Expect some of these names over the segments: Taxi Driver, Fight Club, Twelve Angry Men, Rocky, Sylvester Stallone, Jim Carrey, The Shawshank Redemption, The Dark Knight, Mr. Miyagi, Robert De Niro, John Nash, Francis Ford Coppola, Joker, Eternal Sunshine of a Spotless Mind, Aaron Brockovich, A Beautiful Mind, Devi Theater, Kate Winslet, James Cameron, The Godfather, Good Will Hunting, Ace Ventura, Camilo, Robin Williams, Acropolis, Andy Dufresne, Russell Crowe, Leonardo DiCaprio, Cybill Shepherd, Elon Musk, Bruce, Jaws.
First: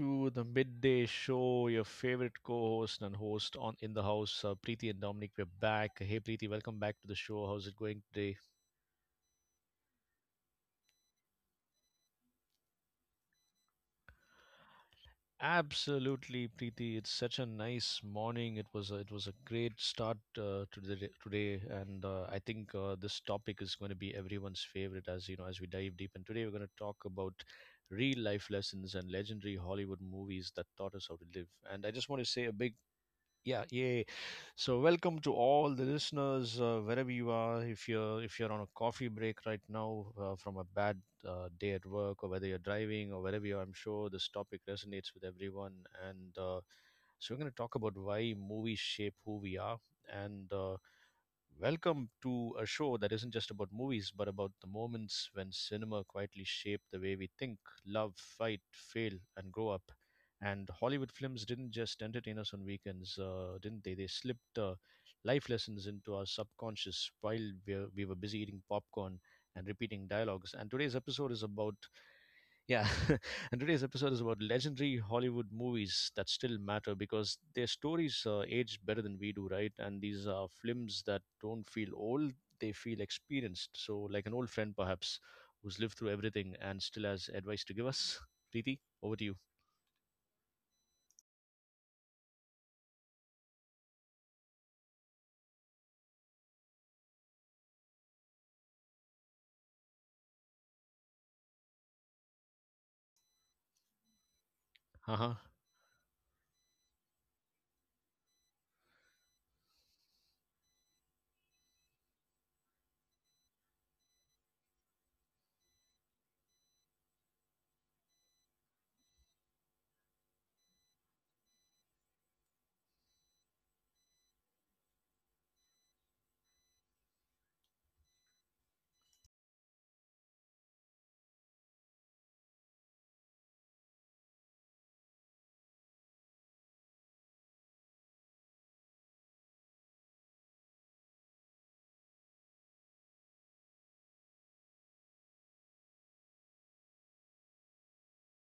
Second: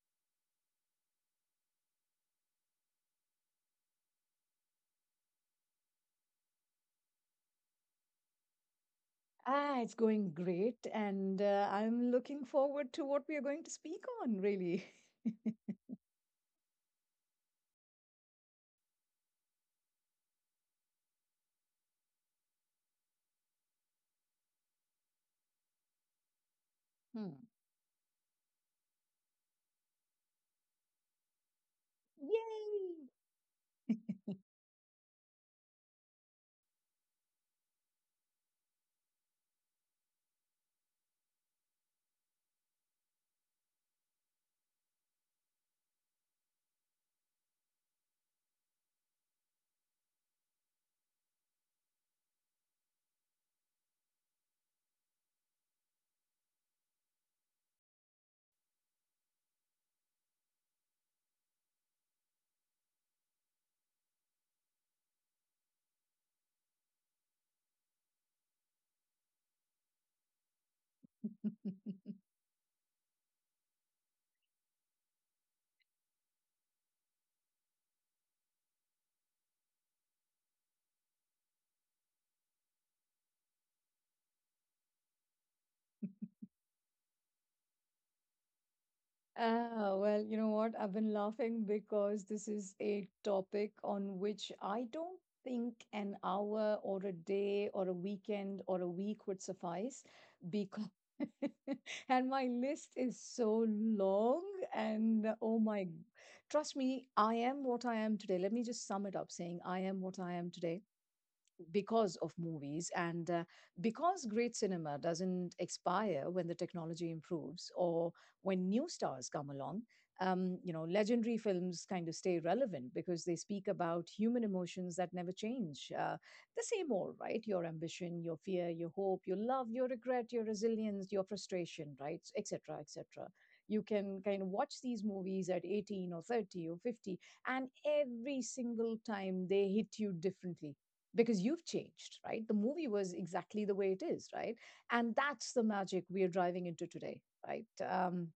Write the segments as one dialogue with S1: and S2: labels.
S1: to the midday show. Your favorite co-host and host on in the house, Preeti and Dominic. We're back. Hey, Preeti, welcome back to the show. How's it going today?
S2: Ah, it's going great, and I'm looking forward to what we are going to speak on, really.
S1: Absolutely, Preeti. It's such a nice morning. It was a great start to the today, and I think this topic is going to be everyone's favorite. As you know, as we dive deep, and today we're going to talk about
S2: Hmm.
S1: real life lessons and legendary Hollywood movies that taught us how to live. And I just want to say a big
S2: Yay!
S1: yeah, yeah. So welcome to all the listeners wherever you are. If you're on a coffee break right now from a bad day at work, or whether you're driving or wherever you are, I'm sure this topic resonates with everyone. And so we're going to talk about why movies shape who we are, and welcome to a show that isn't just about movies, but about the moments when cinema quietly shaped the way we think, love, fight, fail, and grow up. And Hollywood films didn't just entertain us on weekends, didn't they? They slipped life lessons into our subconscious while we were busy eating popcorn and repeating dialogues. And today's episode is about yeah, and today's episode is about legendary Hollywood movies that still matter because their stories age better than we do, right? And these are films that don't feel old, they feel experienced. So, like an old friend perhaps who's lived through everything and still has advice to give us. Preeti, over to you.
S2: Ah, well, you know what? I've been laughing because this is a topic on which I don't think an hour or a day or a weekend or a week would suffice because and my list is so long
S1: Uh
S2: and
S1: huh.
S2: oh my trust me, I am what I am today. Let me just sum it up saying I am what I am today because of movies and because great cinema doesn't expire when the technology improves or when new stars come along, you know, legendary films kind of stay relevant because they speak about human emotions that never change, the same old, right? Your ambition, your fear, your hope, your love, your regret, your resilience, your frustration, right? Et cetera, et cetera. You can kind of watch these movies at 18 or 30 or 50, and every single time they hit you differently because you've changed, right? The movie was exactly the way it is, right? And that's the magic we are driving into today, right?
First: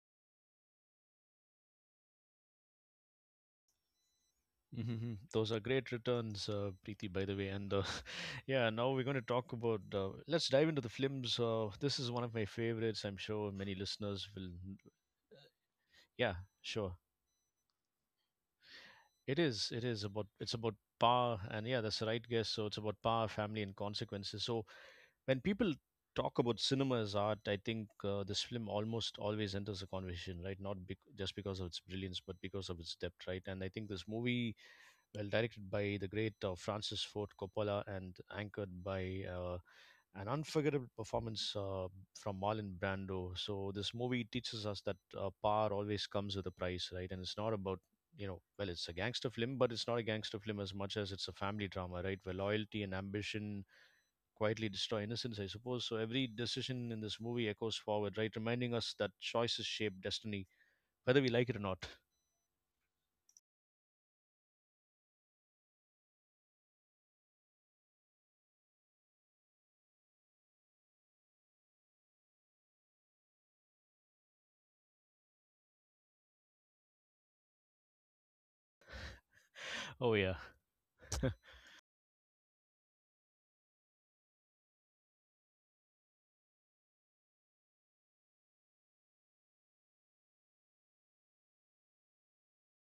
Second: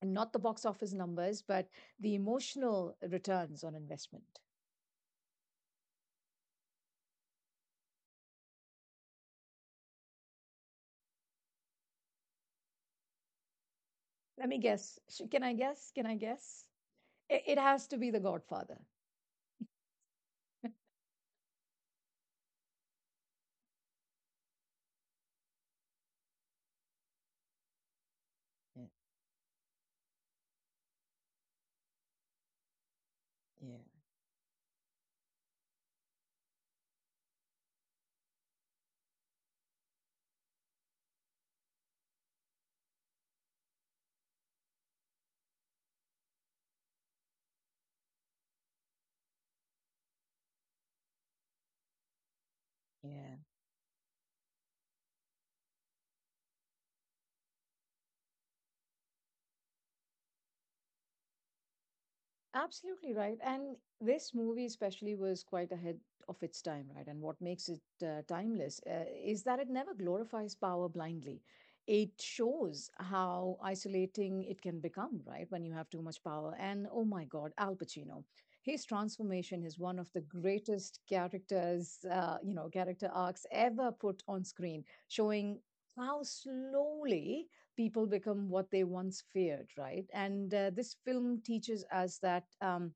S2: And not the box office numbers, but the emotional returns on investment.
S1: Hmm. Those are great returns, Preeti, by the way. And yeah, now we're going to talk about. Let's dive into the films. This is one of my favorites. I'm sure many listeners
S2: Let
S1: will.
S2: me guess. Can I guess? Can I
S1: Yeah,
S2: guess?
S1: sure.
S2: It has to be The Godfather.
S1: It is. It is about it's about power, and yeah, that's the right guess. So it's about power, family, and consequences. So when people talk about cinema as art, I think this film almost always enters the conversation, right? Not just because of its brilliance, but because of its depth, right? And I
S2: Yeah,
S1: think this movie, well directed by the great Francis Ford Coppola and anchored by an unforgettable performance from Marlon Brando. So this movie teaches us that power always comes with a price, right? And it's not about you know, well, it's a gangster film, but it's not a gangster film as much as it's a family drama, right? Where loyalty and
S2: yeah, yeah.
S1: ambition quietly destroy innocence, I suppose. So every decision in this movie echoes forward, right? Reminding us that choices shape destiny, whether we like it or not.
S2: Absolutely right. And this movie, especially, was quite ahead of its time, right? And what makes it timeless is that it never glorifies power blindly. It shows how isolating it can become, right? When you have too much power. And oh my God, Al Pacino, his transformation is one of
S1: Oh
S2: the
S1: yeah.
S2: greatest characters, character arcs ever put on screen, showing how slowly people become what they once feared, right? And this film teaches us that,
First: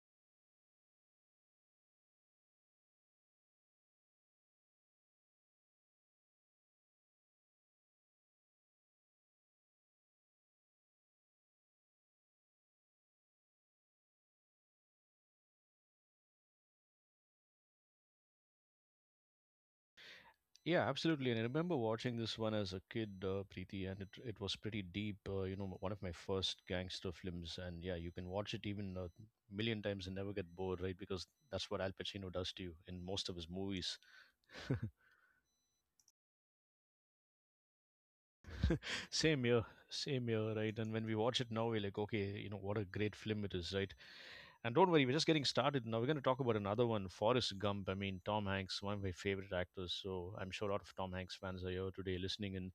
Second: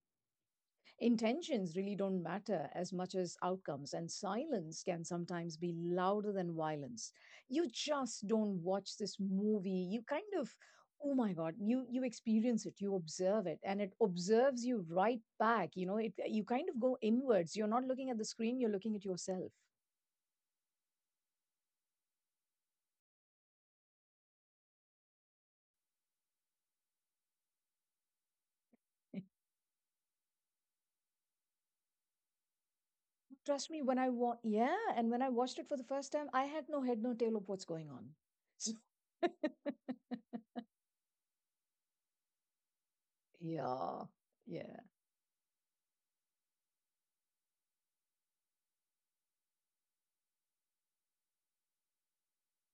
S2: intentions really don't matter as much as outcomes, and silence can sometimes be louder than violence. You just don't watch this movie. You kind of, oh my God, you experience it, you observe it, and it observes you right back. You know it, you kind of go inwards. You're not looking at the screen, you're looking at yourself.
S1: Yeah, absolutely. And I remember watching this one as a kid, Preeti, and it was pretty deep. You know, one of my first gangster films. And yeah, you can watch it even a million times and never get bored, right? Because that's what Al Pacino does to you in most of his
S2: Trust me, when
S1: movies.
S2: I wa yeah, and when I watched it for the first time, I had no head, no tail of what's going on. So
S1: Same here, same here, right? And when we watch it now, we're like, okay, you know, what a great film it is, right?
S2: yeah,
S1: And
S2: yeah,
S1: don't worry, we're just getting started now. We're going to talk about another one, Forrest Gump. I mean, Tom Hanks, one of my favorite actors. So I'm sure a lot of Tom Hanks fans are here today listening. And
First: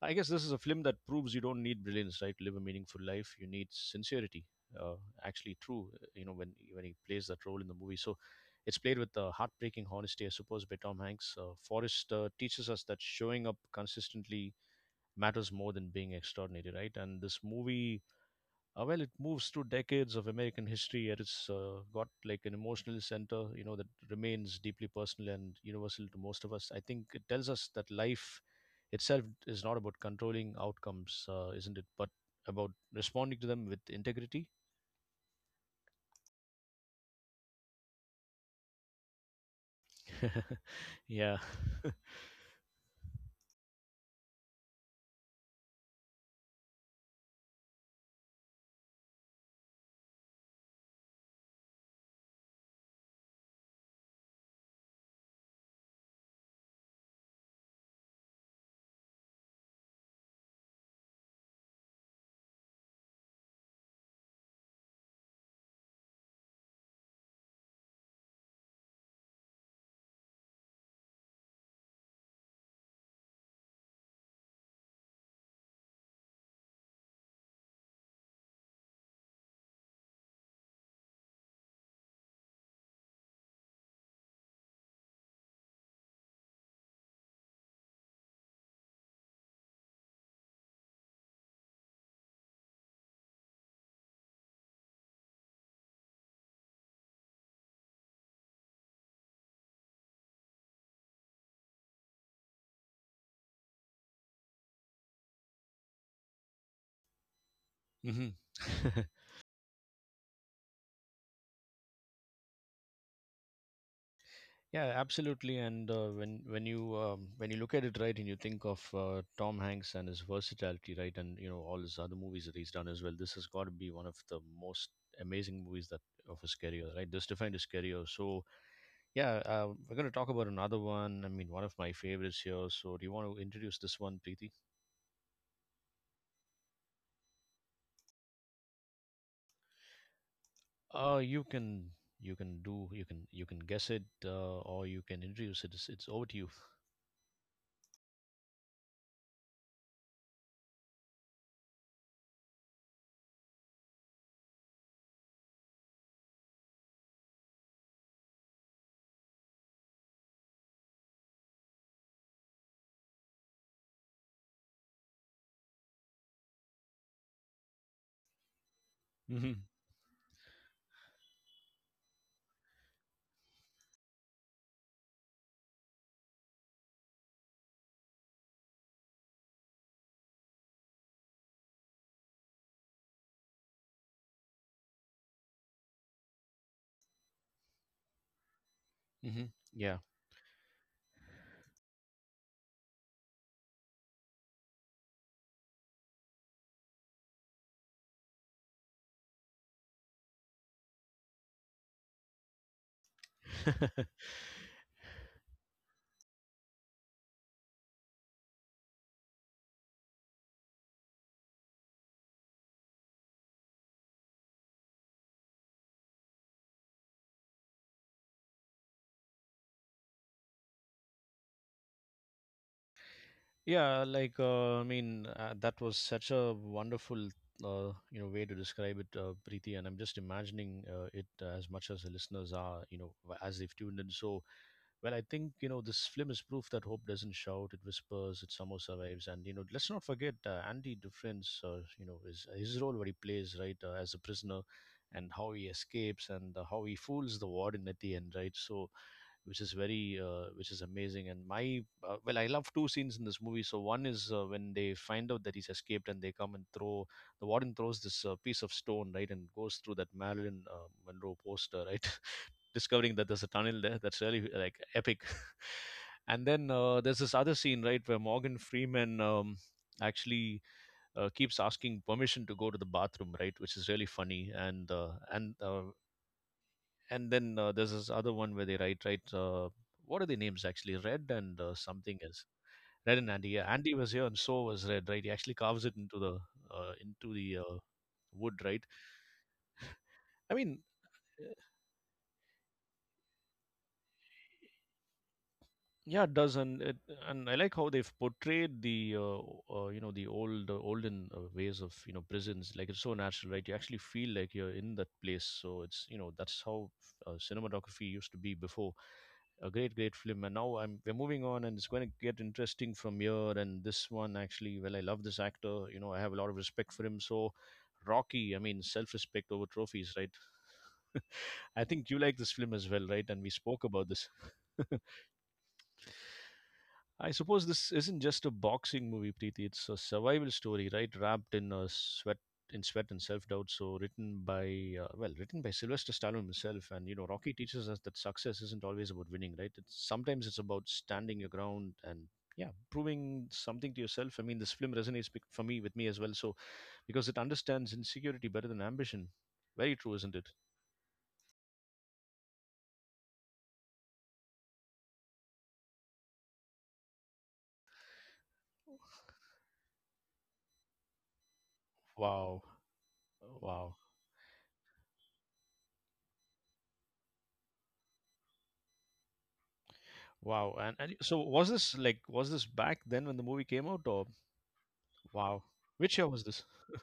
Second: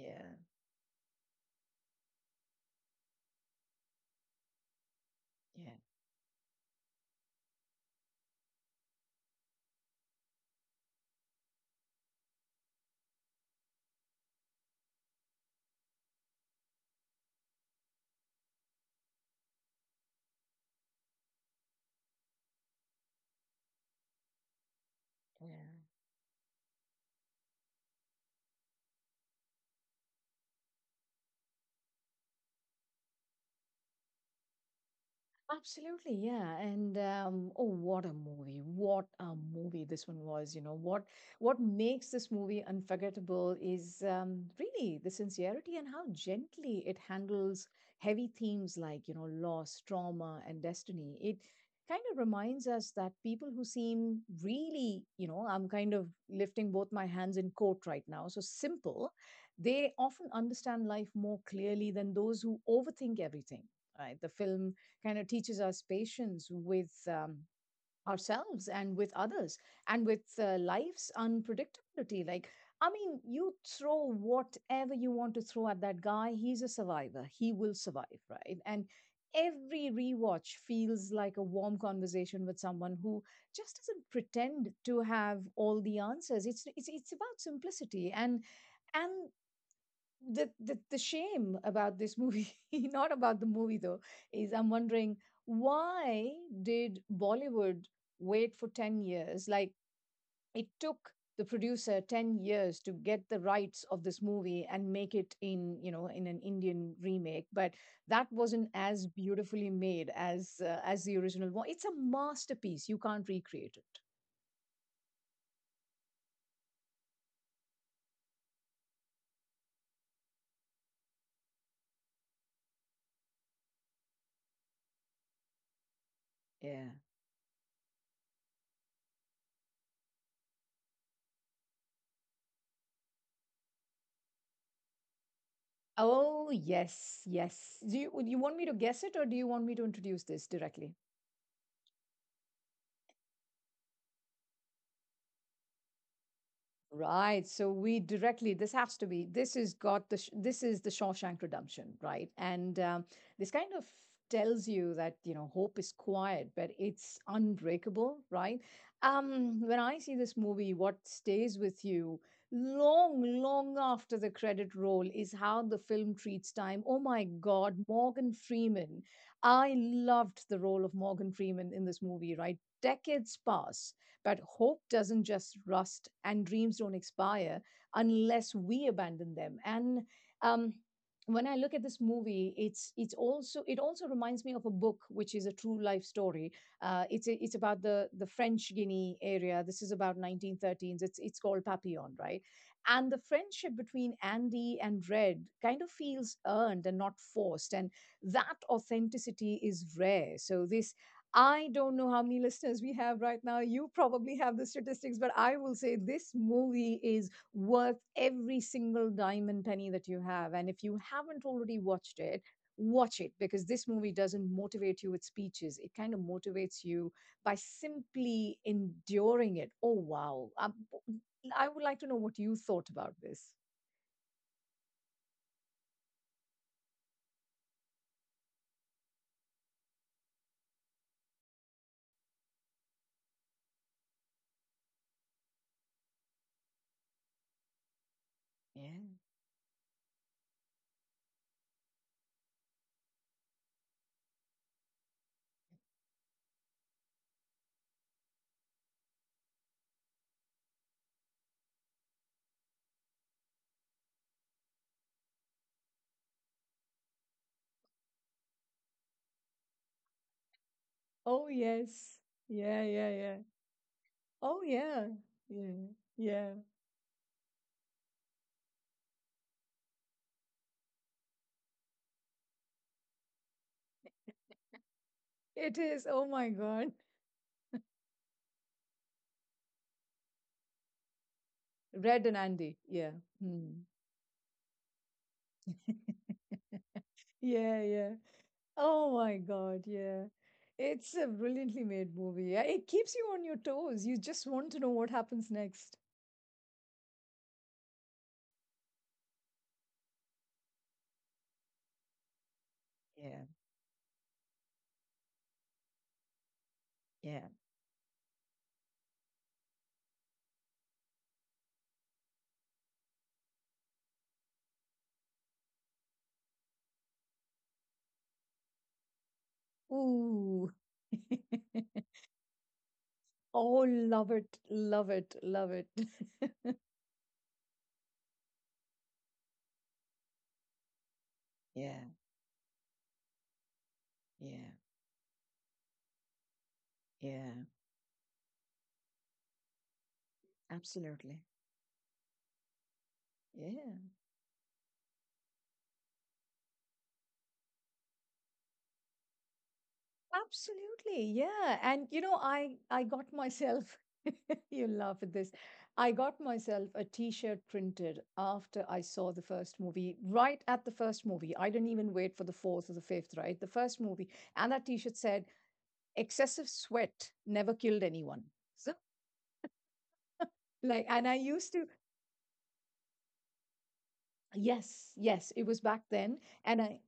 S1: I guess this is a film that proves you don't need brilliance, right? To live a meaningful life, you need sincerity. Uh, actually,
S2: yeah,
S1: true. You know, when he plays that role in the movie, so it's played with heartbreaking honesty, I suppose, by Tom Hanks. Forrest teaches us that showing up consistently matters more than being extraordinary, right? And this movie, well, it moves through decades of American history, and it's got like an emotional center, you know, that remains deeply personal and
S2: yeah.
S1: universal to most of us. I think it tells us that life itself is not about controlling outcomes, isn't it? But about responding to them with integrity.
S2: Absolutely, yeah. And oh, what a movie! What a movie this one was. You know what
S1: Yeah.
S2: what makes this movie unforgettable is, really the sincerity and how gently it handles heavy themes like, you know, loss, trauma, and destiny. It kind of reminds us that people who seem really, you know, I'm kind of lifting both my hands in court right now. So simple, they often understand life more clearly than those who overthink everything. Right, the film kind of teaches us patience with, ourselves and with others and with life's unpredictability. Like, I mean, you throw whatever you want to throw at that guy, he's a survivor. He will survive, right? And every rewatch feels like a warm conversation with someone who just doesn't pretend to have all the answers. It's about simplicity and and the shame about this movie, not about the movie though, is I'm wondering why did Bollywood wait for 10 years. Like, it took the producer 10 years to get the rights of this movie and make it in, you know, in an Indian remake, but that
S1: Hmm.
S2: wasn't as beautifully made as the original one. It's a masterpiece, you can't recreate it.
S1: Yeah, absolutely. And when you look at it right, and you think of Tom Hanks and his versatility, right, and you know all his other movies that he's done as well, this has got to be one of the most amazing movies that of his career,
S2: Yeah.
S1: right? This defined his career. So yeah, we're going to talk about another one. I mean, one of my favorites here. So do you want to introduce this one, Preeti?
S2: Oh yes, yes, do would you want me to guess it or do you want me to introduce this directly?
S1: You can you can guess it, or you can introduce it. It's over to you.
S2: Right. So we directly, this has to be, this is the Shawshank Redemption, right? And, this kind of tells you that, you know, hope is quiet, but it's unbreakable, right? When I see this movie, what stays with you long, long after the credit roll is how the film treats time. Oh my God, Morgan Freeman.
S1: Hmm.
S2: I loved the role of Morgan Freeman in this movie, right? Decades pass, but hope doesn't just rust and dreams don't expire unless we abandon them. And, um, when I look at this movie, it's also it also reminds me of a book which is a true life story. It's about the French Guinea
S1: Hmm.
S2: area. This is
S1: Yeah.
S2: about 1913s. It's called Papillon, right? And the friendship between Andy and Red kind of feels earned and not forced, and that authenticity is rare. So this, I don't know how many listeners we have right now. You probably have the statistics, but I will say this movie is worth every single dime and penny that you have. And if you haven't already watched it, watch it, because this movie doesn't motivate you with speeches. It kind of motivates you by simply enduring it. Oh, wow. I would like to know what you thought about this.
S1: Yeah, like that was such a wonderful, you know, way to describe it, Preeti. And I'm just imagining it as much as the listeners are, you know, as they've tuned in. So well, I think you know this film is proof that hope doesn't shout; it whispers, it somehow
S2: Yeah.
S1: survives. And you know, let's not forget Andy Dufresne. You know, his role where he plays right as a prisoner, and how he escapes and how he fools the warden at the end, right? So, which is very, which is amazing. And well, I love two scenes in this movie. So one is when they find out that he's escaped, and the warden throws this piece of stone right and goes through that Marilyn Monroe
S2: Oh,
S1: poster, right?
S2: yes. Yeah, yeah,
S1: Discovering that
S2: yeah.
S1: there's a tunnel there. That's really
S2: Oh,
S1: like
S2: yeah.
S1: epic.
S2: Yeah,
S1: And
S2: yeah.
S1: then there's this other scene, right, where Morgan Freeman actually keeps asking permission to go to the bathroom, right, which is really funny.
S2: It is. Oh my God.
S1: And then there's this other one where they write, right, what are the names actually? Red and something
S2: Red and
S1: else.
S2: Andy. Yeah.
S1: Red and Andy. Yeah,
S2: Hmm.
S1: Andy was here, and so was Red. Right, he actually carves it into the uh, into the uh,
S2: Yeah, yeah.
S1: wood. Right.
S2: Oh my God, yeah.
S1: I mean,
S2: It's a brilliantly made movie. Yeah, it keeps you on your toes. You just want to know what happens next.
S1: yeah, it does, and and I like how they've portrayed the you know the old olden ways of you know prisons. Like it's so
S2: Yeah,
S1: natural, right? You actually feel like you're in that place. So it's you know that's how
S2: yeah.
S1: cinematography used to be before. A great, great film, and now I'm we're moving on, and it's going to get interesting from here. And this one actually, well, I love this actor. You know, I have a lot of respect for him. So Rocky, I mean, self-respect over trophies, right?
S2: Ooh.
S1: I think you like this film as well, right? And we
S2: Oh,
S1: spoke about
S2: love
S1: this.
S2: it, love it, love it.
S1: I suppose this isn't just a boxing movie, Preeti. It's a survival story, right? Wrapped in a
S2: Yeah,
S1: sweat, in sweat and self-doubt. So
S2: yeah,
S1: well, written by Sylvester Stallone himself. And you know, Rocky
S2: yeah.
S1: teaches us that success isn't always about winning, right? It's sometimes it's about
S2: Absolutely.
S1: standing your ground and yeah, proving
S2: Yeah.
S1: something to yourself. I mean, this film resonates for me with me as well. So because it understands insecurity better than ambition. Very true, isn't it?
S2: Absolutely. Yeah. And you know, I got myself you laugh at this. I got myself a t-shirt printed after I saw the first movie, right at the first movie. I didn't even wait for the
S1: Wow,
S2: fourth or the fifth, right? The
S1: wow,
S2: first movie. And that t-shirt said, excessive sweat never killed anyone. So
S1: wow.
S2: like
S1: And
S2: and I
S1: so
S2: used
S1: was
S2: to,
S1: this like was this back then when the movie came out, or
S2: yes, yes, it
S1: wow.
S2: was back
S1: Which year
S2: then,
S1: was this?
S2: and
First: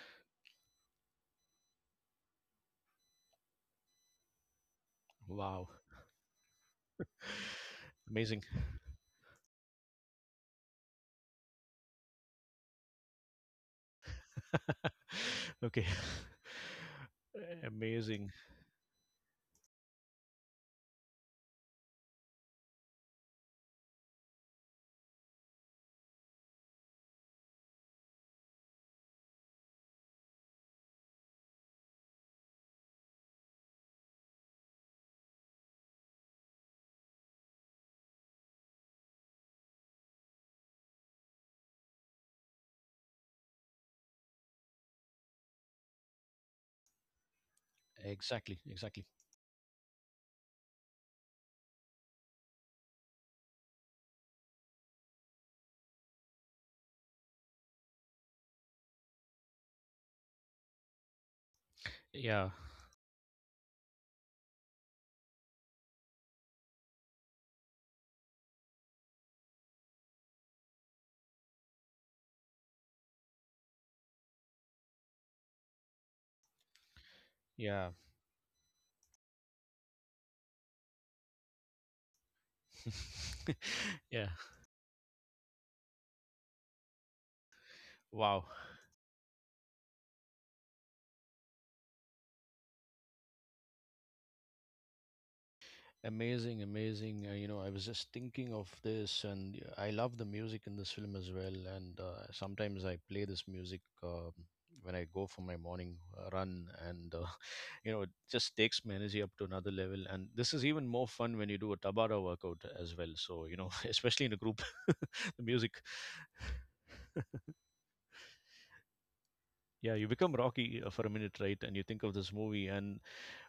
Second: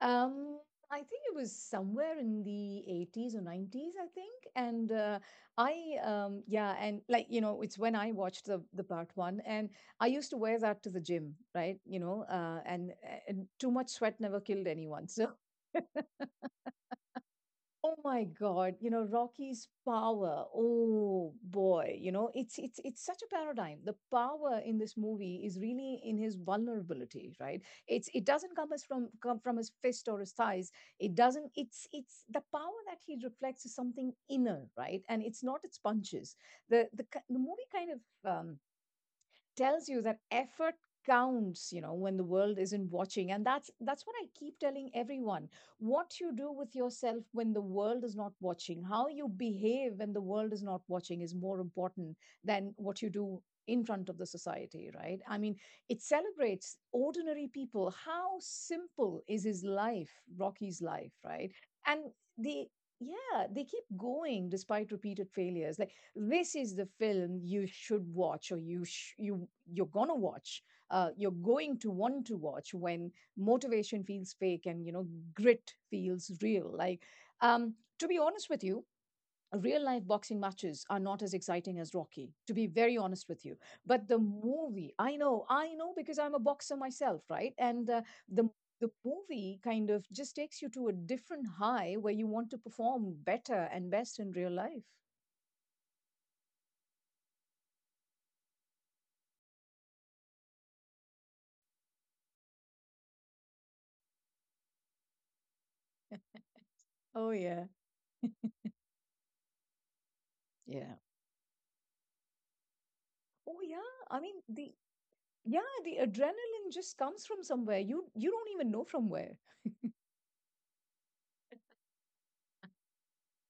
S2: um, I think it was somewhere in the 80s or nineties, I think. And
S1: Wow.
S2: I, yeah, and like you know, it's when I
S1: Amazing.
S2: watched the part one, and I used to wear that to the gym, right? You know, and too much sweat never killed anyone. So
S1: Okay.
S2: oh my
S1: Amazing.
S2: God, you know, Rocky's power. Oh boy, you know, it's such a paradigm. The power in this movie is really in his vulnerability, right? It's, it doesn't come from his fist or his thighs. It doesn't, it's the power that he reflects is something inner, right? And it's not its punches. The movie kind of, um tells you that effort counts, you know, when the world isn't watching. And that's what I keep telling everyone. What you do with yourself when the world is not
S1: Exactly.
S2: watching,
S1: Exactly.
S2: how you behave when the world is not watching is more important than what you do in front of the society, right? I mean, it celebrates ordinary people. How simple is his life, Rocky's life, right? And
S1: Yeah.
S2: the yeah they keep going despite repeated failures. Like, this is the film you should watch, or you're going to watch, you're going to want to watch when motivation feels fake and, you know, grit feels real. Like, um
S1: Yeah.
S2: to be honest with you, real life boxing matches are not as exciting as Rocky, to be very honest with you. But the
S1: Yeah.
S2: movie, I know, I know, because I'm a boxer myself, right? And
S1: Wow.
S2: the the movie kind of just takes you to a different high where you want to perform better and best in real life.
S1: Amazing, amazing. You know, I was just thinking of this, and I love the music in this film as well. And sometimes I play this music when I go for my morning run, and
S2: Oh yeah.
S1: you know, it just takes my energy up to another level. And this is even
S2: Yeah.
S1: more fun when you do a Tabata workout as well. So, you
S2: Oh
S1: know,
S2: yeah, I
S1: especially in
S2: mean
S1: a group,
S2: the
S1: the
S2: yeah,
S1: music.
S2: the adrenaline just comes from somewhere. You don't even know from where.
S1: Yeah, you become Rocky for a minute, right? And you think of this movie, and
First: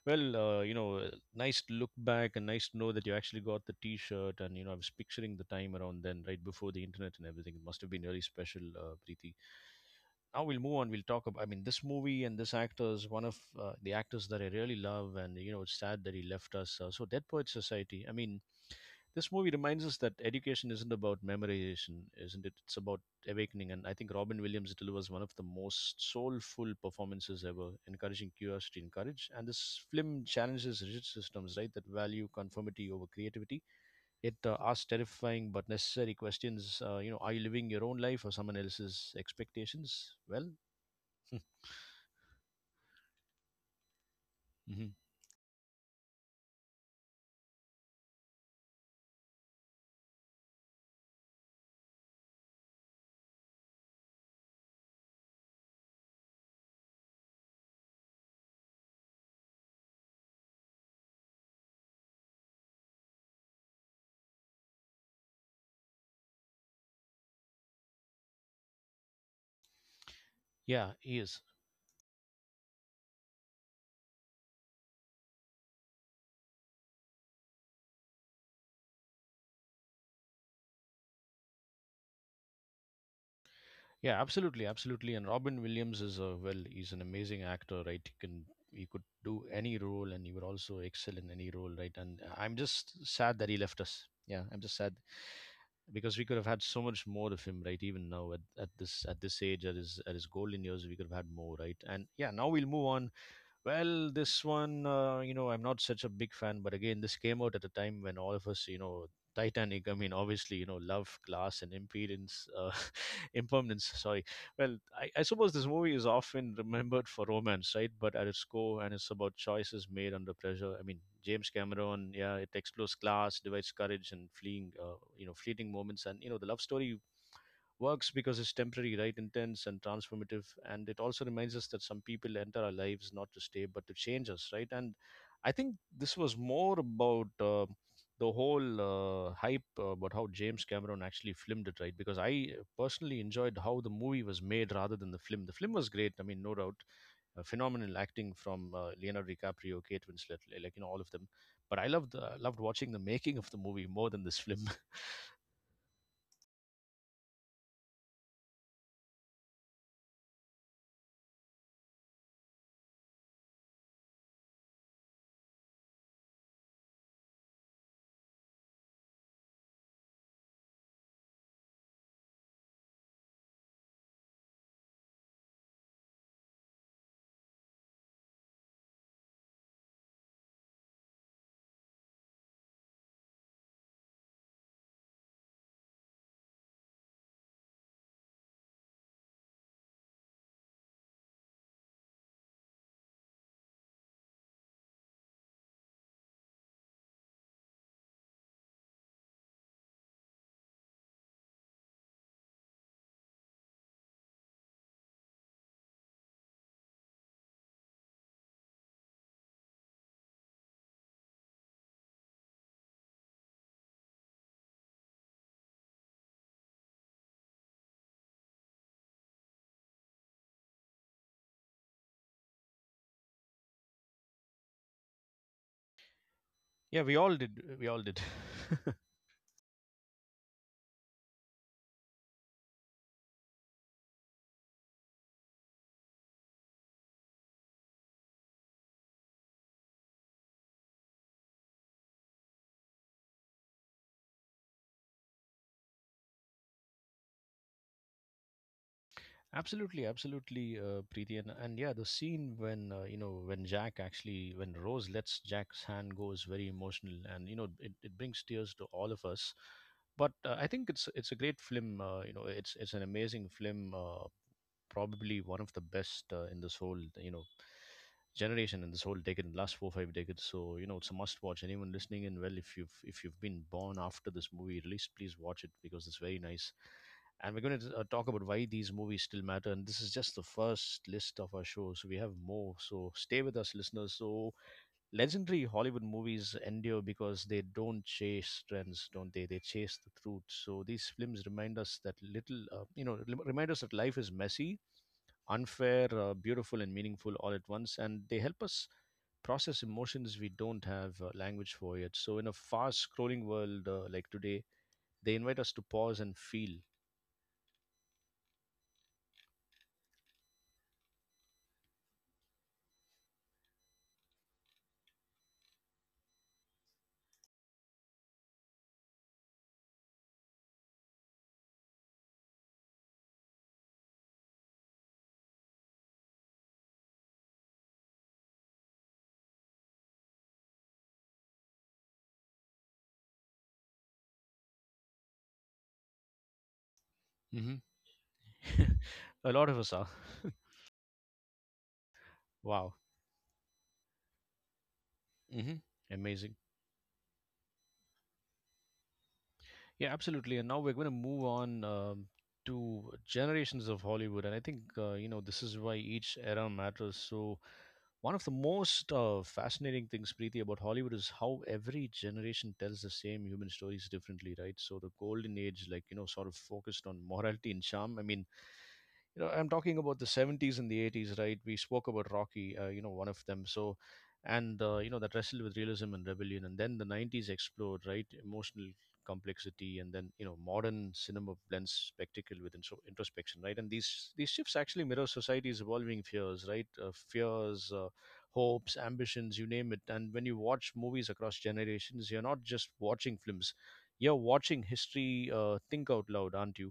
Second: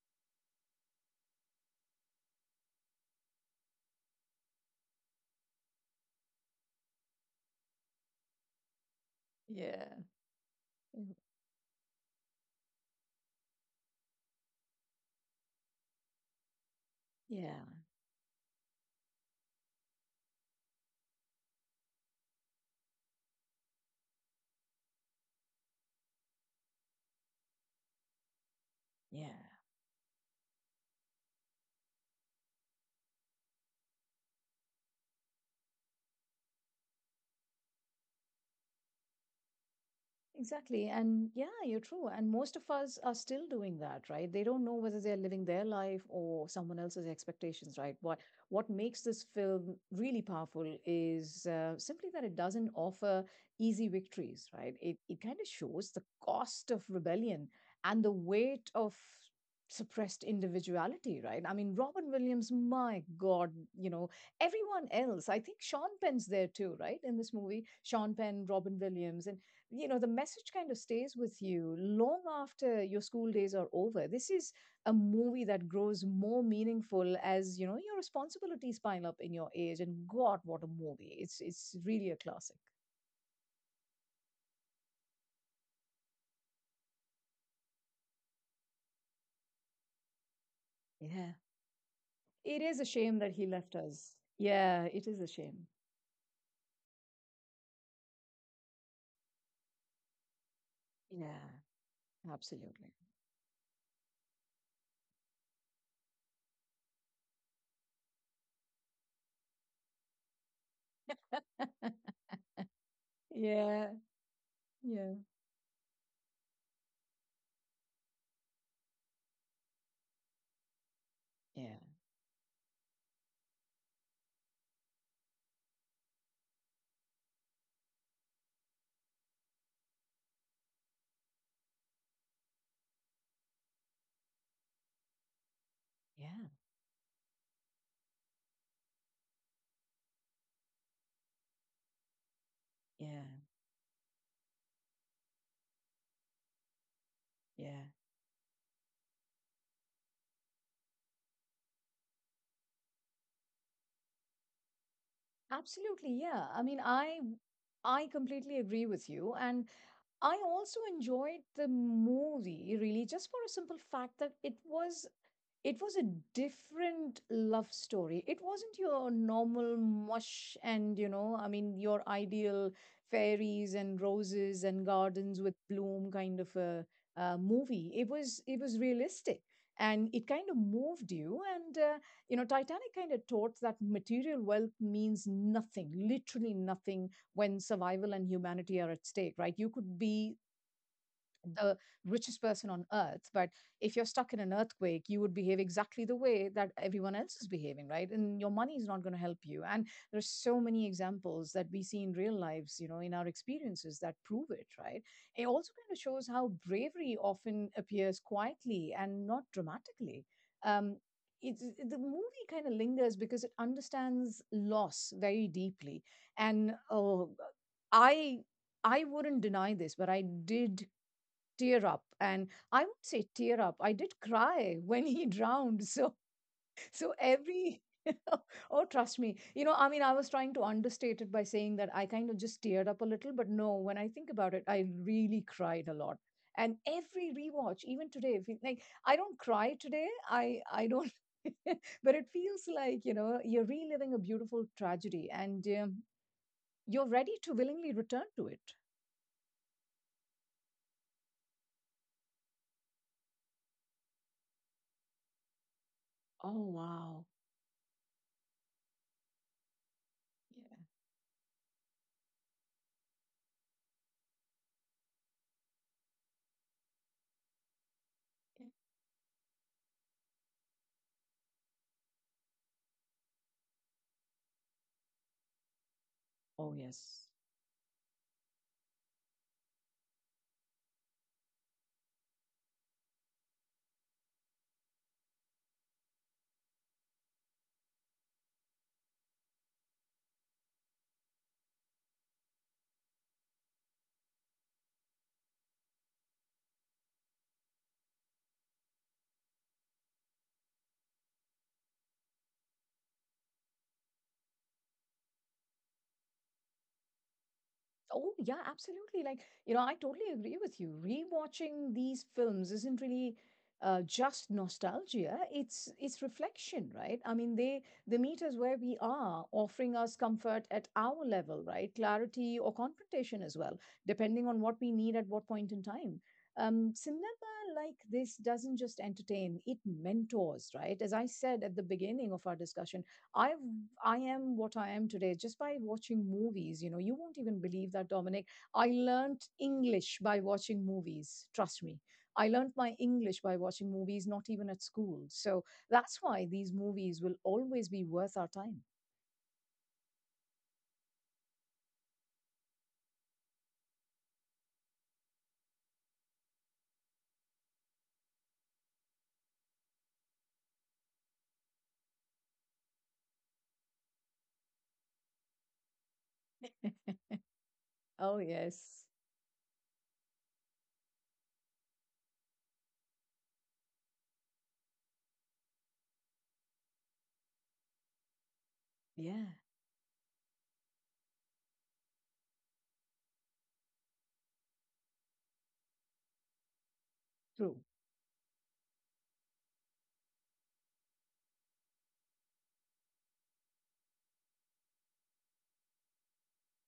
S1: well, you know, nice to look back and nice to know that you actually got the T-shirt. And you know, I was picturing the time around then, right before the internet and everything. It must have been really special, Preeti.
S2: Yeah.
S1: Now we'll move on. We'll
S2: Mm.
S1: talk about. I mean, this movie and this actor is one of the actors that I really love, and you know, it's sad that he left us. So, Dead Poets
S2: Yeah,
S1: Society. I mean, this movie reminds us that education isn't about memorization, isn't it? It's about awakening. And I think Robin Williams delivers one of the most soulful performances ever, encouraging curiosity and
S2: yeah.
S1: courage. And this film challenges rigid systems, right, that value conformity over creativity. It asks terrifying but necessary questions. Are you living your own life or someone else's expectations? Well,
S2: Exactly. And yeah, you're true. And most of us are still doing that, right? They don't know
S1: mhm.
S2: whether they're living their life or someone else's expectations, right? What makes this film really powerful is, simply that it doesn't offer easy victories, right? It kind of shows the cost of rebellion and the weight of suppressed individuality, right? I mean, Robin Williams, my God, you know, everyone else. I think Sean Penn's there too, right? In this movie, Sean Penn, Robin Williams, and you know the message kind of
S1: Yeah, he
S2: stays with
S1: is.
S2: you long after your school days are over. This is a movie that grows more meaningful as, you know, your responsibilities pile up in your age. And God, what a movie, it's really a classic.
S1: Yeah, absolutely, absolutely. And Robin Williams is a well, he's an amazing actor, right? He could do any role, and he would also excel in
S2: Yeah.
S1: any role, right? And I'm
S2: It is a
S1: just
S2: shame that
S1: sad
S2: he
S1: that he
S2: left
S1: left us.
S2: us.
S1: Yeah, I'm just
S2: Yeah,
S1: sad
S2: it is a shame.
S1: because we could have had so much more of him, right? Even now at this age, at his golden years, we could have had
S2: Yeah.
S1: more, right? And yeah, now we'll move
S2: Absolutely.
S1: on. Well, this one, I'm not such a big fan, but again, this came out at a time when all of us. Titanic. I mean, obviously, love, class, and impedance, impermanence.
S2: Yeah,
S1: Sorry. Well, I,
S2: yeah.
S1: I suppose this movie is often remembered for romance, right? But at its core, and it's about choices made under pressure. I mean, James
S2: Yeah.
S1: Cameron, yeah, it explores class, divides courage, and fleeting moments, and the love story works because it's temporary, right? Intense and transformative. And it also reminds us that some people enter our lives not to stay, but to change us, right? And I think this was
S2: Yeah.
S1: more about the whole hype about how James Cameron actually filmed it, right? Because I personally
S2: Yeah.
S1: enjoyed how the movie was made rather than the film. The film was great, I mean, no doubt.
S2: Yeah.
S1: Phenomenal acting from Leonardo DiCaprio, Kate Winslet, like all of them. But I loved watching the making of the movie more than this film.
S2: Absolutely, yeah. I mean, I completely agree with you. And I also enjoyed the movie really just for a simple fact that it was, it was a different love story. It wasn't your normal mush and, I mean, your ideal fairies and roses and gardens with bloom kind of a movie. It was realistic and it kind of moved you. And Titanic kind of taught that material wealth means nothing, literally nothing, when survival and humanity are at stake, right? You could be the richest person on earth, but if you're stuck in an earthquake you would behave exactly the way that everyone else is behaving, right? And your money is not going to help you. And there's so many examples that we see in real lives, in our experiences, that prove it right. It also kind of shows how bravery often appears quietly and not dramatically. um the movie kind of lingers because it understands loss very deeply. And i I wouldn't deny this, but I did tear up. And I would say tear up, I did cry when he drowned. So
S1: Yeah,
S2: so
S1: we all did.
S2: every
S1: We all did.
S2: oh, trust me, I mean, I was trying to understate it by saying that I kind of just teared up a little, but no, when I think about it, I really cried a lot. And every rewatch, even today, if you- like, I don't cry today, I don't. But it feels like, you're reliving a beautiful tragedy. And you're ready to willingly return to it.
S1: Absolutely, absolutely, Preeti, and yeah, the scene when you know when Jack actually when Rose lets Jack's hand go is
S2: Oh,
S1: very emotional,
S2: wow.
S1: and it brings tears to all of us. But I
S2: Yeah.
S1: think it's a great film. It's an amazing film. Probably one of the best in this whole generation, in this whole decade, in the last four five decades. So it's a must watch. Anyone listening in, well, if you've been born after this movie released, please watch it because it's very nice.
S2: Oh, yes.
S1: And we're going to talk about why these movies still matter. And this is just the first list of our show, so we have more. So stay with us, listeners. So legendary Hollywood movies endure because they don't chase trends, don't they? They chase the truth. So these films remind us that little, you know, rem- remind us that life is messy, unfair, beautiful, and meaningful all at once. And they help us process emotions we don't have language for yet. So, in a fast scrolling world like today, they invite us to pause and feel.
S2: Oh, yeah, absolutely. Like, I totally agree with you. Rewatching these films isn't really just nostalgia. It's reflection, right? I mean, they meet us where we are, offering us comfort at our level, right? Clarity or confrontation as well, depending on what we need at what point in time. Cinema like this doesn't just entertain; it mentors, right? As I said at the beginning of our discussion, I've I am what I am today just by watching movies. You know, you won't even
S1: Hmm.
S2: believe that, Dominic. I learned
S1: A lot of us are.
S2: English by watching movies. Trust me. I learned
S1: Wow,
S2: my English by watching movies, not even at school. So
S1: hmm,
S2: that's why
S1: amazing.
S2: these movies will always be worth our time.
S1: Yeah, absolutely. And now we're going to move on, to generations of Hollywood. And I think, this is why each era matters. So, one of the most fascinating things, Preeti, about Hollywood is how every generation tells the same human stories differently, right? So, the golden age, like, sort of focused on morality and charm. I
S2: Oh,
S1: mean,
S2: yes.
S1: I'm talking about the 70s and the 80s, right? We spoke about Rocky, one of them, so. And that wrestled with realism and rebellion. And then the 90s explored, right, emotional
S2: Yeah,
S1: complexity. And then modern cinema blends spectacle with introspection, right? And these shifts actually mirror society's evolving fears, right?
S2: true.
S1: Fears, hopes, ambitions, you name it. And when you watch movies across generations, you're not just watching films, you're watching history think out loud, aren't you?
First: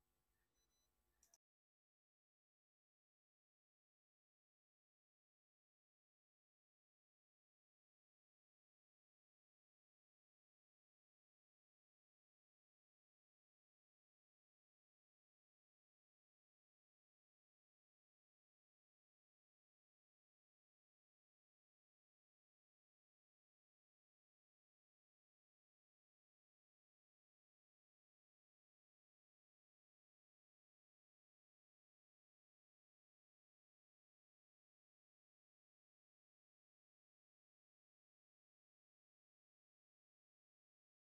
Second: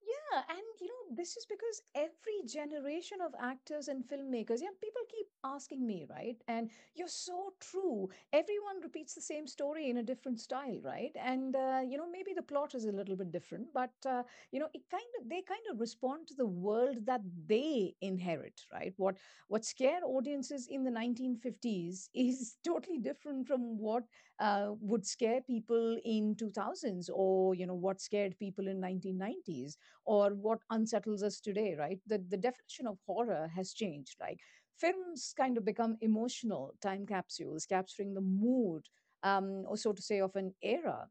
S2: Yeah, and you know, this is because every generation of actors and filmmakers, yeah, people keep asking me, right? And you're so true. Everyone repeats the same story in a different style, right? And you know, maybe the plot is a little bit different, but you know, it kind of they respond to the world that they inherit, right? What scared audiences in the 1950s is totally different from what would scare people in 2000s, or you know what scared people in 1990s or what unsettles us today, right? The definition of horror has changed. Like, films kind of become emotional time capsules, capturing the mood, or so to say, of an era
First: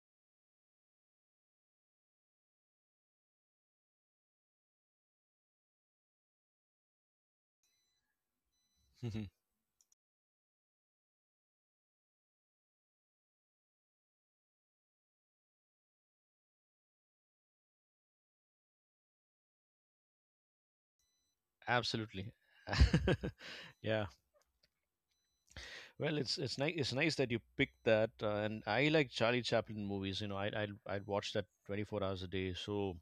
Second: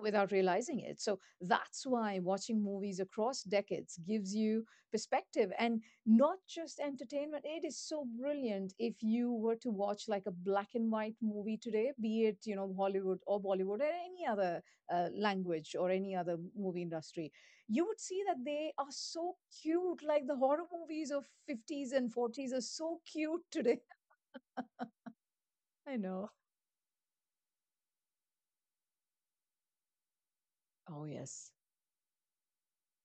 S2: without realizing it. So that's why watching movies across decades gives you perspective and not just entertainment. It is so brilliant if you were to watch like a black and white movie today, be it, you know, Hollywood or Bollywood or any other language or any other movie industry. You would see that they are so cute. Like the horror movies of 50s and
S1: Absolutely.
S2: 40s are so cute today.
S1: Yeah.
S2: I
S1: Well,
S2: know.
S1: it's nice that you picked that, and I like Charlie Chaplin movies, you know. I I
S2: Oh,
S1: I'd watch that
S2: yes.
S1: 24 hours a day. So,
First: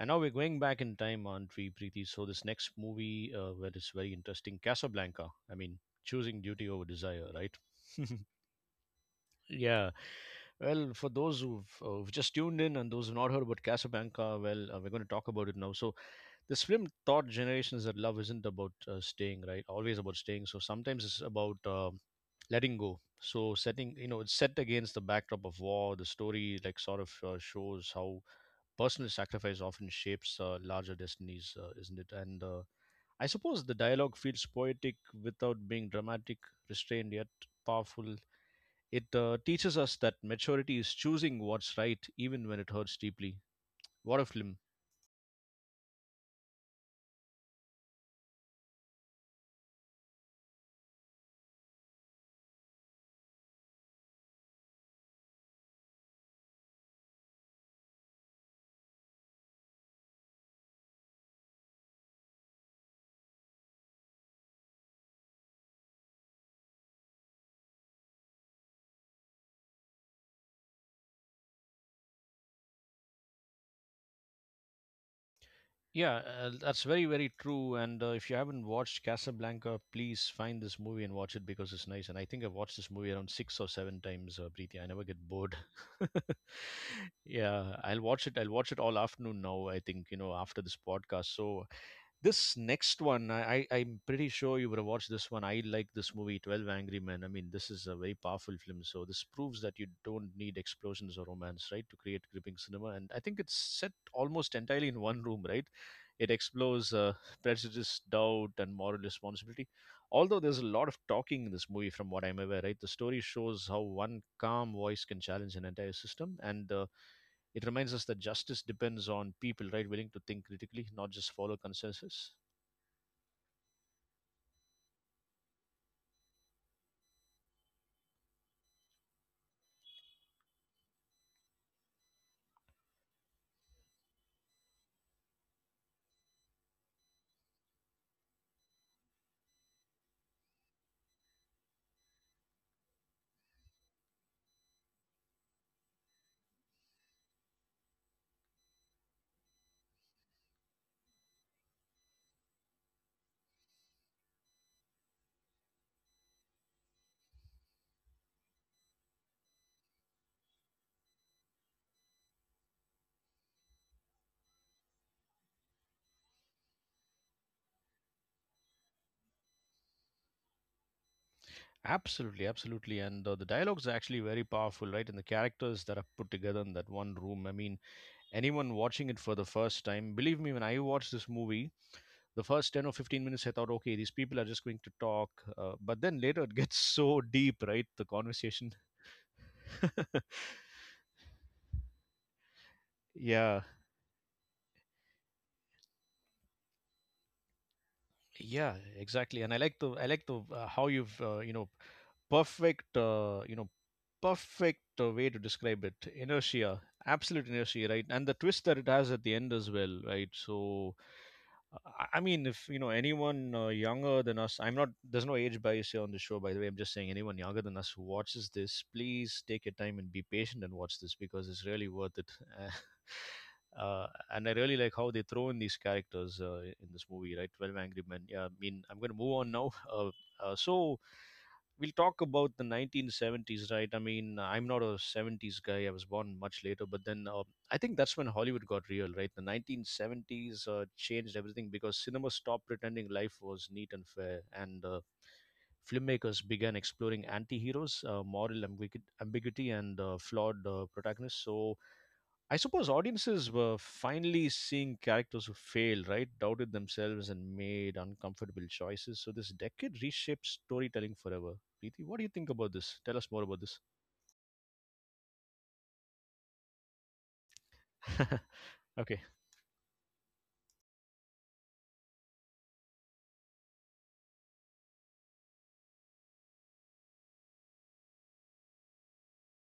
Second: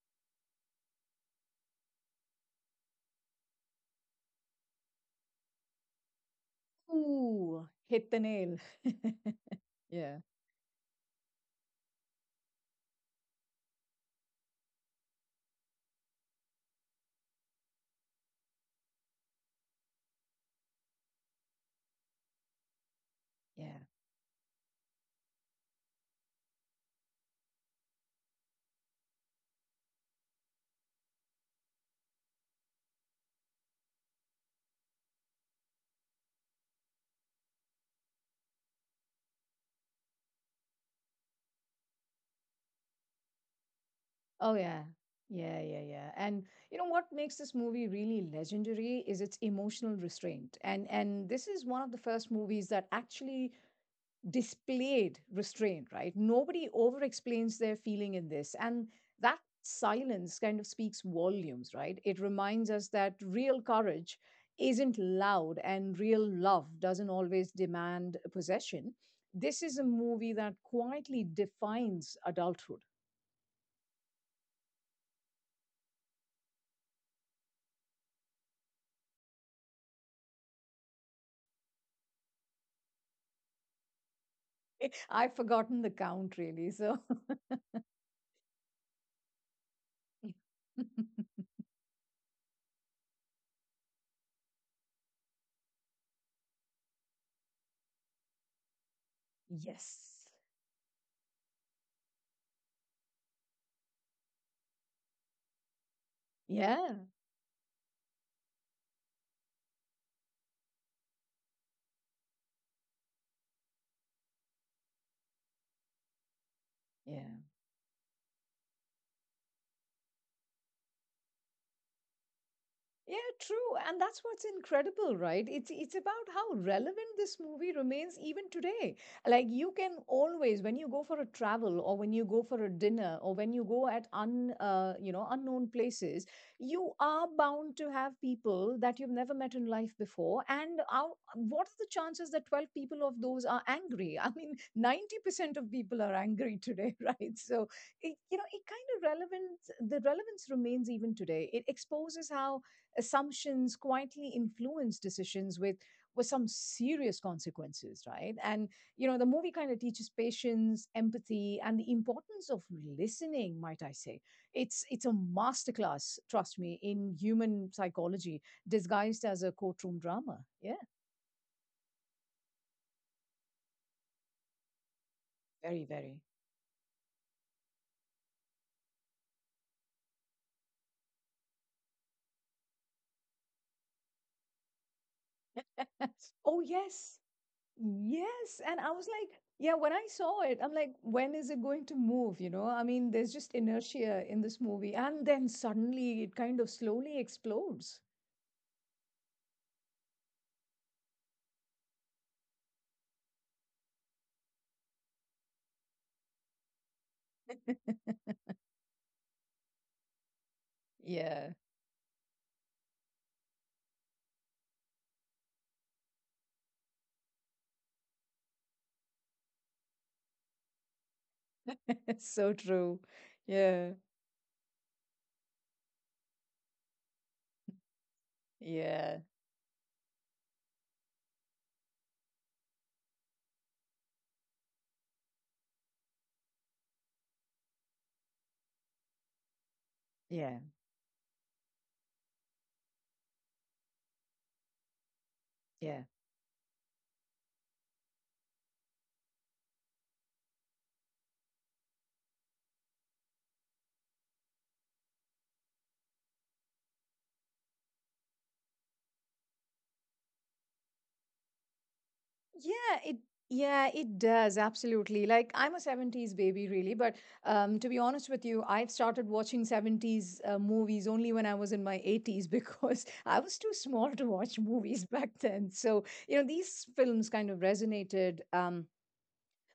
S1: and now we're going back in time, Auntie Preeti? So this next movie, where it's very interesting, Casablanca. I mean, choosing duty over desire, right?
S2: Ooh, hit the nail.
S1: Yeah.
S2: Yeah.
S1: Well, for those who've just tuned in and those who've not heard about Casablanca, well, we're going to talk about it now. So, this film taught generations that love isn't about staying, right? Always about staying. So sometimes it's about letting go. So
S2: Yeah.
S1: it's set against the backdrop of war. The story, like, sort of shows how personal sacrifice often shapes larger destinies, isn't it? And I suppose the dialogue feels poetic without being dramatic, restrained yet powerful. It teaches us that maturity is choosing what's right, even when it hurts deeply. What a
S2: Oh,
S1: film!
S2: yeah. Yeah, yeah, yeah. And you know what makes this movie really legendary is its emotional restraint. And this is one of the first movies that actually displayed restraint, right? Nobody over-explains their feeling in this. And that silence kind of speaks volumes, right? It reminds us that real courage isn't loud and real love doesn't always demand possession. This is a movie that quietly defines adulthood.
S1: Yeah, that's very, very true. And if you haven't watched Casablanca, please find this movie and watch it because it's nice. And I think I've watched this movie around six or seven times, Preeti. I never get
S2: I've
S1: bored.
S2: forgotten the count really. So
S1: Yeah, I'll watch it. I'll watch it all afternoon now, I think, after this podcast. So this next one, I'm pretty sure you would have watched this one. I like this movie, Twelve Angry Men. I mean, this is a very powerful film. So this proves that you don't
S2: yes.
S1: need explosions or romance, right, to create gripping cinema. And I think it's set almost entirely in one room, right? It explores
S2: Yeah.
S1: prejudice, doubt, and moral responsibility. Although there's a lot of talking in this movie, from what I'm aware, right? The story shows how one calm voice can challenge an entire system, and
S2: Yeah.
S1: it reminds us that justice depends on people, right, willing to think critically, not just follow consensus.
S2: Yeah, true. And that's what's incredible, right? It's about how relevant this movie remains even today. Like, you can always when you go for a travel, or when you go for a dinner, or when you go at un you know, unknown places, you are bound to have people that you've never met in life before. And how, what are the chances that 12 people of those are angry? I mean, 90% of people are angry today, right? So, it, you know, it kind of relevant, the relevance remains even today. It exposes how assumptions quietly influence decisions with some serious consequences, right? And you know, the movie kind of teaches patience, empathy, and the importance of listening, might I say. It's a masterclass, trust me, in human psychology disguised as a courtroom drama. Yeah.
S1: Absolutely, absolutely. And the dialogues are actually very powerful, right? And the characters
S2: Very,
S1: that are
S2: very.
S1: put together in that one room. I mean, anyone watching it for the first time, believe me, when I watched this movie, the first 10 or 15 minutes, I thought, okay, these people are just going to talk. But then later it
S2: Oh,
S1: gets so
S2: yes.
S1: deep, right? The
S2: Yes.
S1: conversation.
S2: And I was like, yeah, when I saw it, I'm like, when is it going to move? You know, I mean, there's just
S1: Yeah.
S2: inertia in this movie. And then suddenly it kind of slowly explodes.
S1: Yeah, exactly. And I like the how you've you know perfect uh, you know perfect way to describe it. Inertia, absolute inertia, right? And the twist that it has at the end as well, right? So
S2: Yeah.
S1: I mean, if you know anyone younger than us, I'm not. There's no age bias here on the show, by the way. I'm just saying anyone younger than us who watches this, please take your time and be patient and watch this because it's really worth it.
S2: So true. Yeah.
S1: uh, and I really like how they throw in these characters in this movie, right? Twelve Angry Men. Yeah, I mean, I'm going to
S2: Yeah.
S1: move on now. So we'll talk about the 1970s, right? I mean, I'm not a 70s guy. I was born much later, but then I think that's when Hollywood got real, right? The
S2: Yeah. Yeah.
S1: 1970s changed everything because cinema stopped pretending life was neat and fair, and
S2: Yeah.
S1: filmmakers began exploring anti-heroes, moral ambiguity, and flawed protagonists. So I suppose audiences were finally seeing characters who failed, right? Doubted themselves and made uncomfortable choices. So this decade reshaped storytelling forever. Preeti, what do you think about this?
S2: Yeah,
S1: Tell
S2: it
S1: us more about this.
S2: yeah, it does absolutely. Like, I'm a 70s baby really, but to be honest with you, I've
S1: Okay.
S2: started watching 70s movies only when I was in my 80s, because I was too small to watch movies back then. So, you know, these films kind of resonated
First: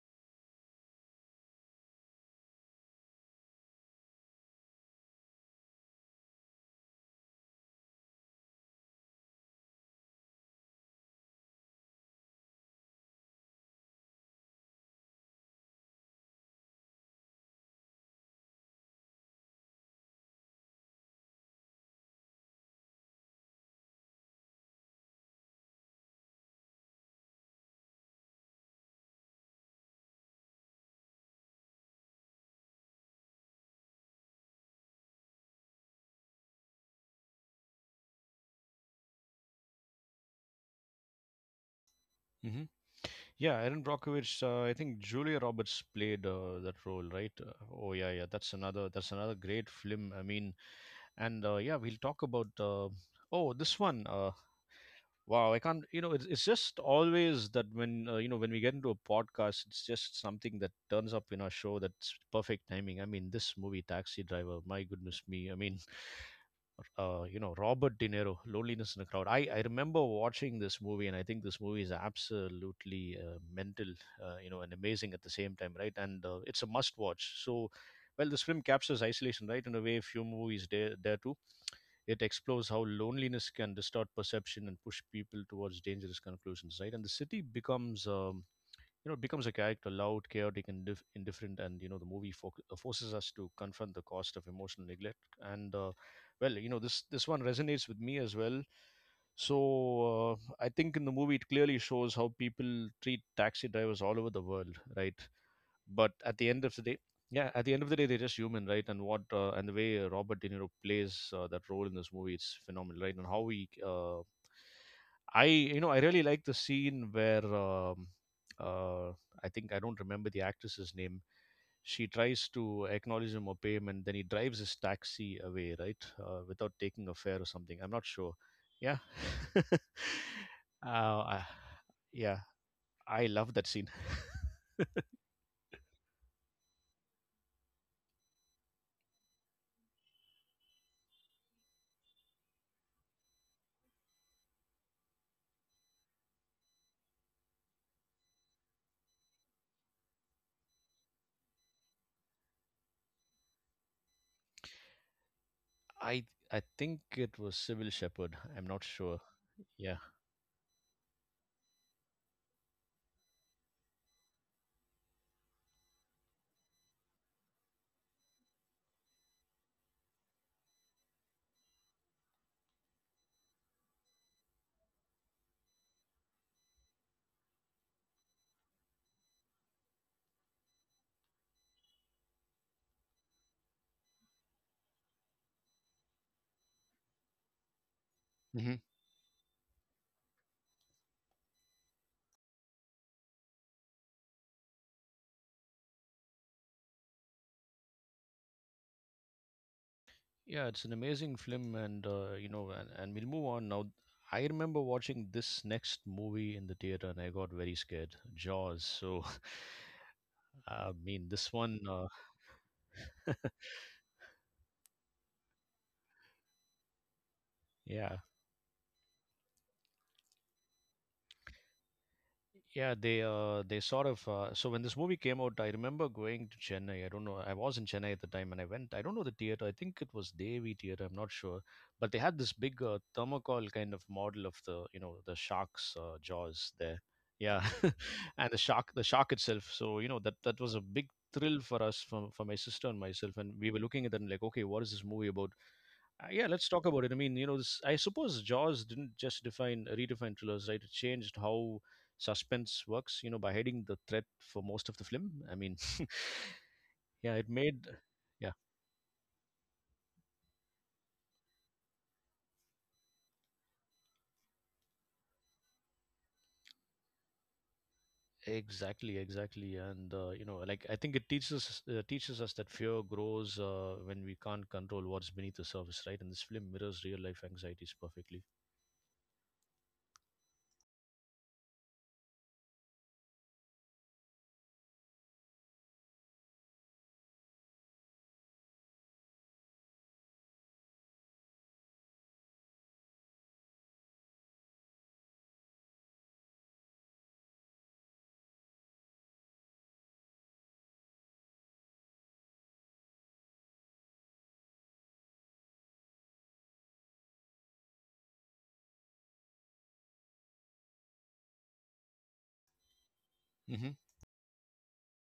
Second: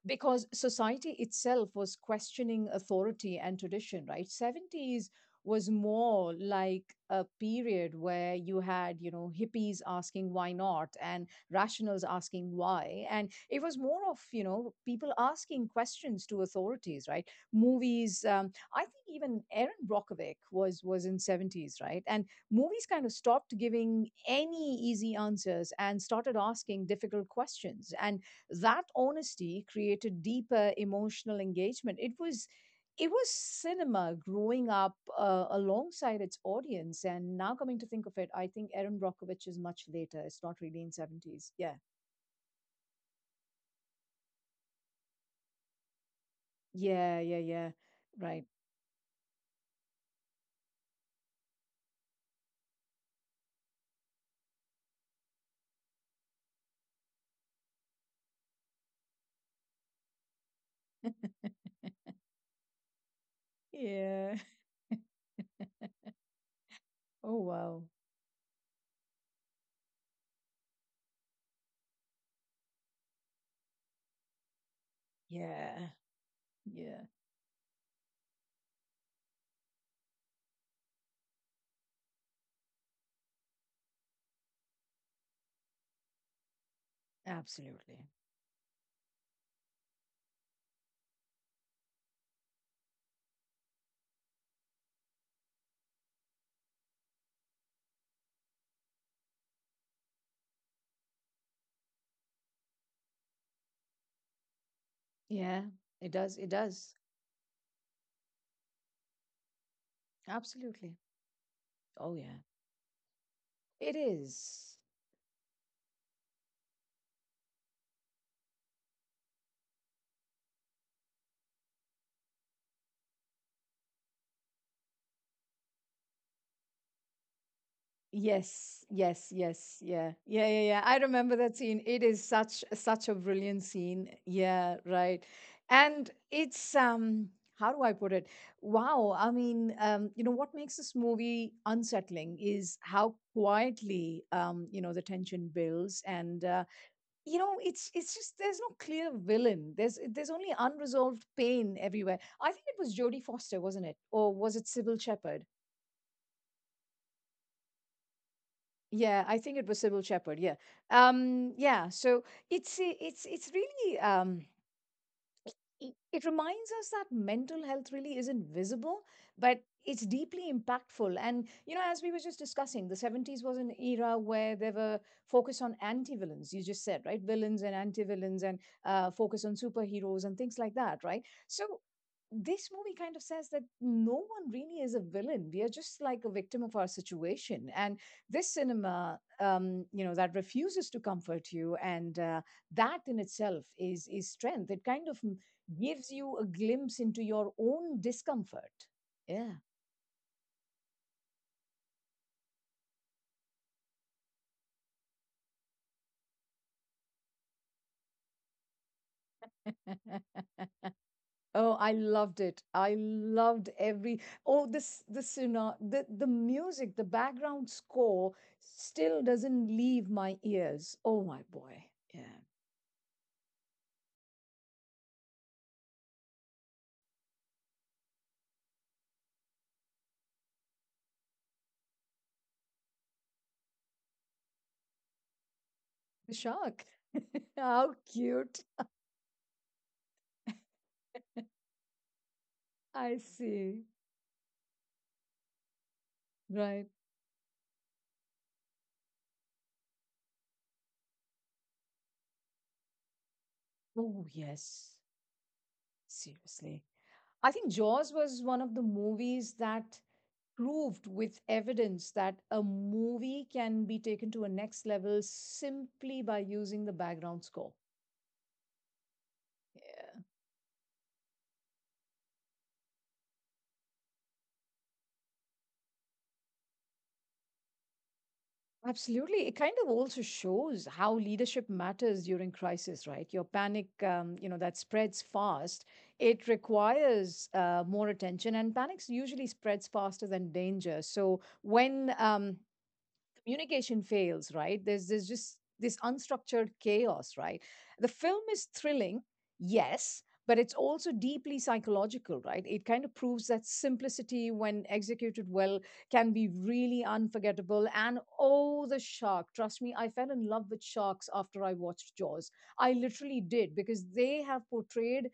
S2: because society itself was questioning authority and tradition, right? 70s was more like a period where you had, you know, hippies asking why not, and rationals asking why. And it was more of, you know, people asking questions to authorities, right? Movies, I think even Aaron Brockovich was in 70s, right? And movies kind of stopped giving any easy answers and started asking difficult questions. And that honesty created deeper emotional engagement. It was cinema growing up alongside its audience. And now coming to think of it, I think Erin Brockovich is much later, it's not really in 70s, yeah.
S1: Hmm. Yeah, Aaron Brockovich. I think Julia Roberts played that role,
S2: Yeah.
S1: right?
S2: Yeah. Yeah.
S1: Oh yeah, yeah.
S2: Right.
S1: That's another. That's another great film. I mean, and yeah, we'll talk about. Oh, this one. Wow, I can't. It's just always that when you know when we get into a podcast, it's just something that turns up in our show. That's perfect timing. I mean, this movie, Taxi
S2: Yeah.
S1: Driver. My goodness me. I mean,
S2: Oh, wow.
S1: Robert De Niro, Loneliness in the Crowd. I remember watching this movie, and I think this movie is absolutely mental, and amazing at the same time,
S2: Yeah.
S1: right? And it's a must
S2: Yeah,
S1: watch. So, well, this film captures isolation, right? In a way, few movies dare to. It explores how loneliness can distort perception and push people towards dangerous conclusions, right? And the city becomes,
S2: absolutely.
S1: um, you know, becomes a character, loud, chaotic, and indifferent. And the movie forces us to confront the cost of emotional neglect. And well, you know, This one resonates with me as well. So I think in the movie it clearly shows how people treat taxi drivers all over the world, right?
S2: Yeah, it
S1: But at
S2: does,
S1: the
S2: it
S1: end of the
S2: does.
S1: day, yeah, at the end of the day, they're just human, right? And the way Robert De Niro
S2: Absolutely.
S1: plays that role in this
S2: Oh,
S1: movie,
S2: yeah.
S1: it's phenomenal, right? and how he
S2: It is.
S1: I you know I really like the scene where uh, I don't remember the actress's name. She tries to acknowledge him or pay him, and then he drives his taxi away, right? Without taking a fare or something, I'm not sure.
S2: Yes,
S1: Yeah.
S2: yes, yes, yeah, yeah, yeah, yeah. I
S1: uh,
S2: remember
S1: I-
S2: that scene. It is
S1: yeah,
S2: such such a
S1: I love
S2: brilliant
S1: that scene.
S2: scene. Yeah, right. And it's how do I put it? Wow. I mean, you know, what makes this movie unsettling is how quietly, you know, the tension builds. And you know, it's just there's no clear villain. There's only unresolved pain everywhere. I think it was Jodie Foster, wasn't it? Or was it Sybil Shepherd?
S1: I I think it was Civil Shepherd. I'm not sure.
S2: Yeah, I think
S1: Yeah.
S2: it was Sybil Shepherd. Yeah. Yeah. So it's really it, it reminds us that mental health really isn't visible, but it's deeply impactful. And, you know, as we were just discussing, the 70s was an era where there were focus on anti-villains, you just said, right? Villains and anti-villains, and focus on superheroes and things like that, right? So this movie kind of says that no one really is a villain. We are just like a victim of our situation. And this
S1: Hmm.
S2: cinema, you know, that refuses to comfort you, and that in itself is strength. It kind of gives you a glimpse into your own discomfort. Yeah.
S1: Yeah, it's an amazing film, and you know, and we'll move on now. I remember watching this next movie in the theater, and I got very scared. Jaws. So, I mean, this
S2: Oh,
S1: one,
S2: I
S1: uh,
S2: loved it. I loved every oh this, you know, the music, the background
S1: yeah,
S2: score still doesn't leave my ears. Oh my boy. Yeah.
S1: Yeah, they sort of so when this movie came out, I remember going to Chennai. I don't know. I was in Chennai at the time, and I went. I don't know the theater. I think it was Devi Theater. I'm not sure, but they had this big thermocol kind of model of the, you know, the shark's
S2: The
S1: jaws there.
S2: shark.
S1: Yeah,
S2: How
S1: and the
S2: cute.
S1: shark itself. So you know that that was a big thrill for us, for my sister and
S2: I
S1: myself, and we were
S2: see.
S1: looking at it and like, okay, what is this movie about? Yeah, let's talk
S2: Right.
S1: about it. I mean, you know, I suppose Jaws didn't just define redefine thrillers, right? It changed how suspense works, you know, by hiding the threat
S2: Oh
S1: for most of
S2: yes.
S1: the film. I mean,
S2: Seriously.
S1: yeah, it
S2: I think
S1: made
S2: Jaws was
S1: yeah,
S2: one of the movies that proved with evidence that a movie can be taken to a next level simply by using the background score.
S1: exactly, exactly, and
S2: Yeah.
S1: uh, you know, like I think it teaches us that fear grows when we can't control what's beneath the surface, right? And this film mirrors real life anxieties perfectly.
S2: Absolutely. It kind of also shows how leadership matters during crisis, right? Your panic, you know, that spreads fast. It requires more attention, and panic usually spreads faster than danger. So when communication fails, right? There's just this unstructured chaos, right? The film is thrilling, yes, but it's also deeply psychological, right? It kind of proves that simplicity, when executed well, can be really unforgettable. And oh, the shark! Trust me, I fell in love with sharks after I watched Jaws. I literally did,
S1: Hmm.
S2: because they have portrayed,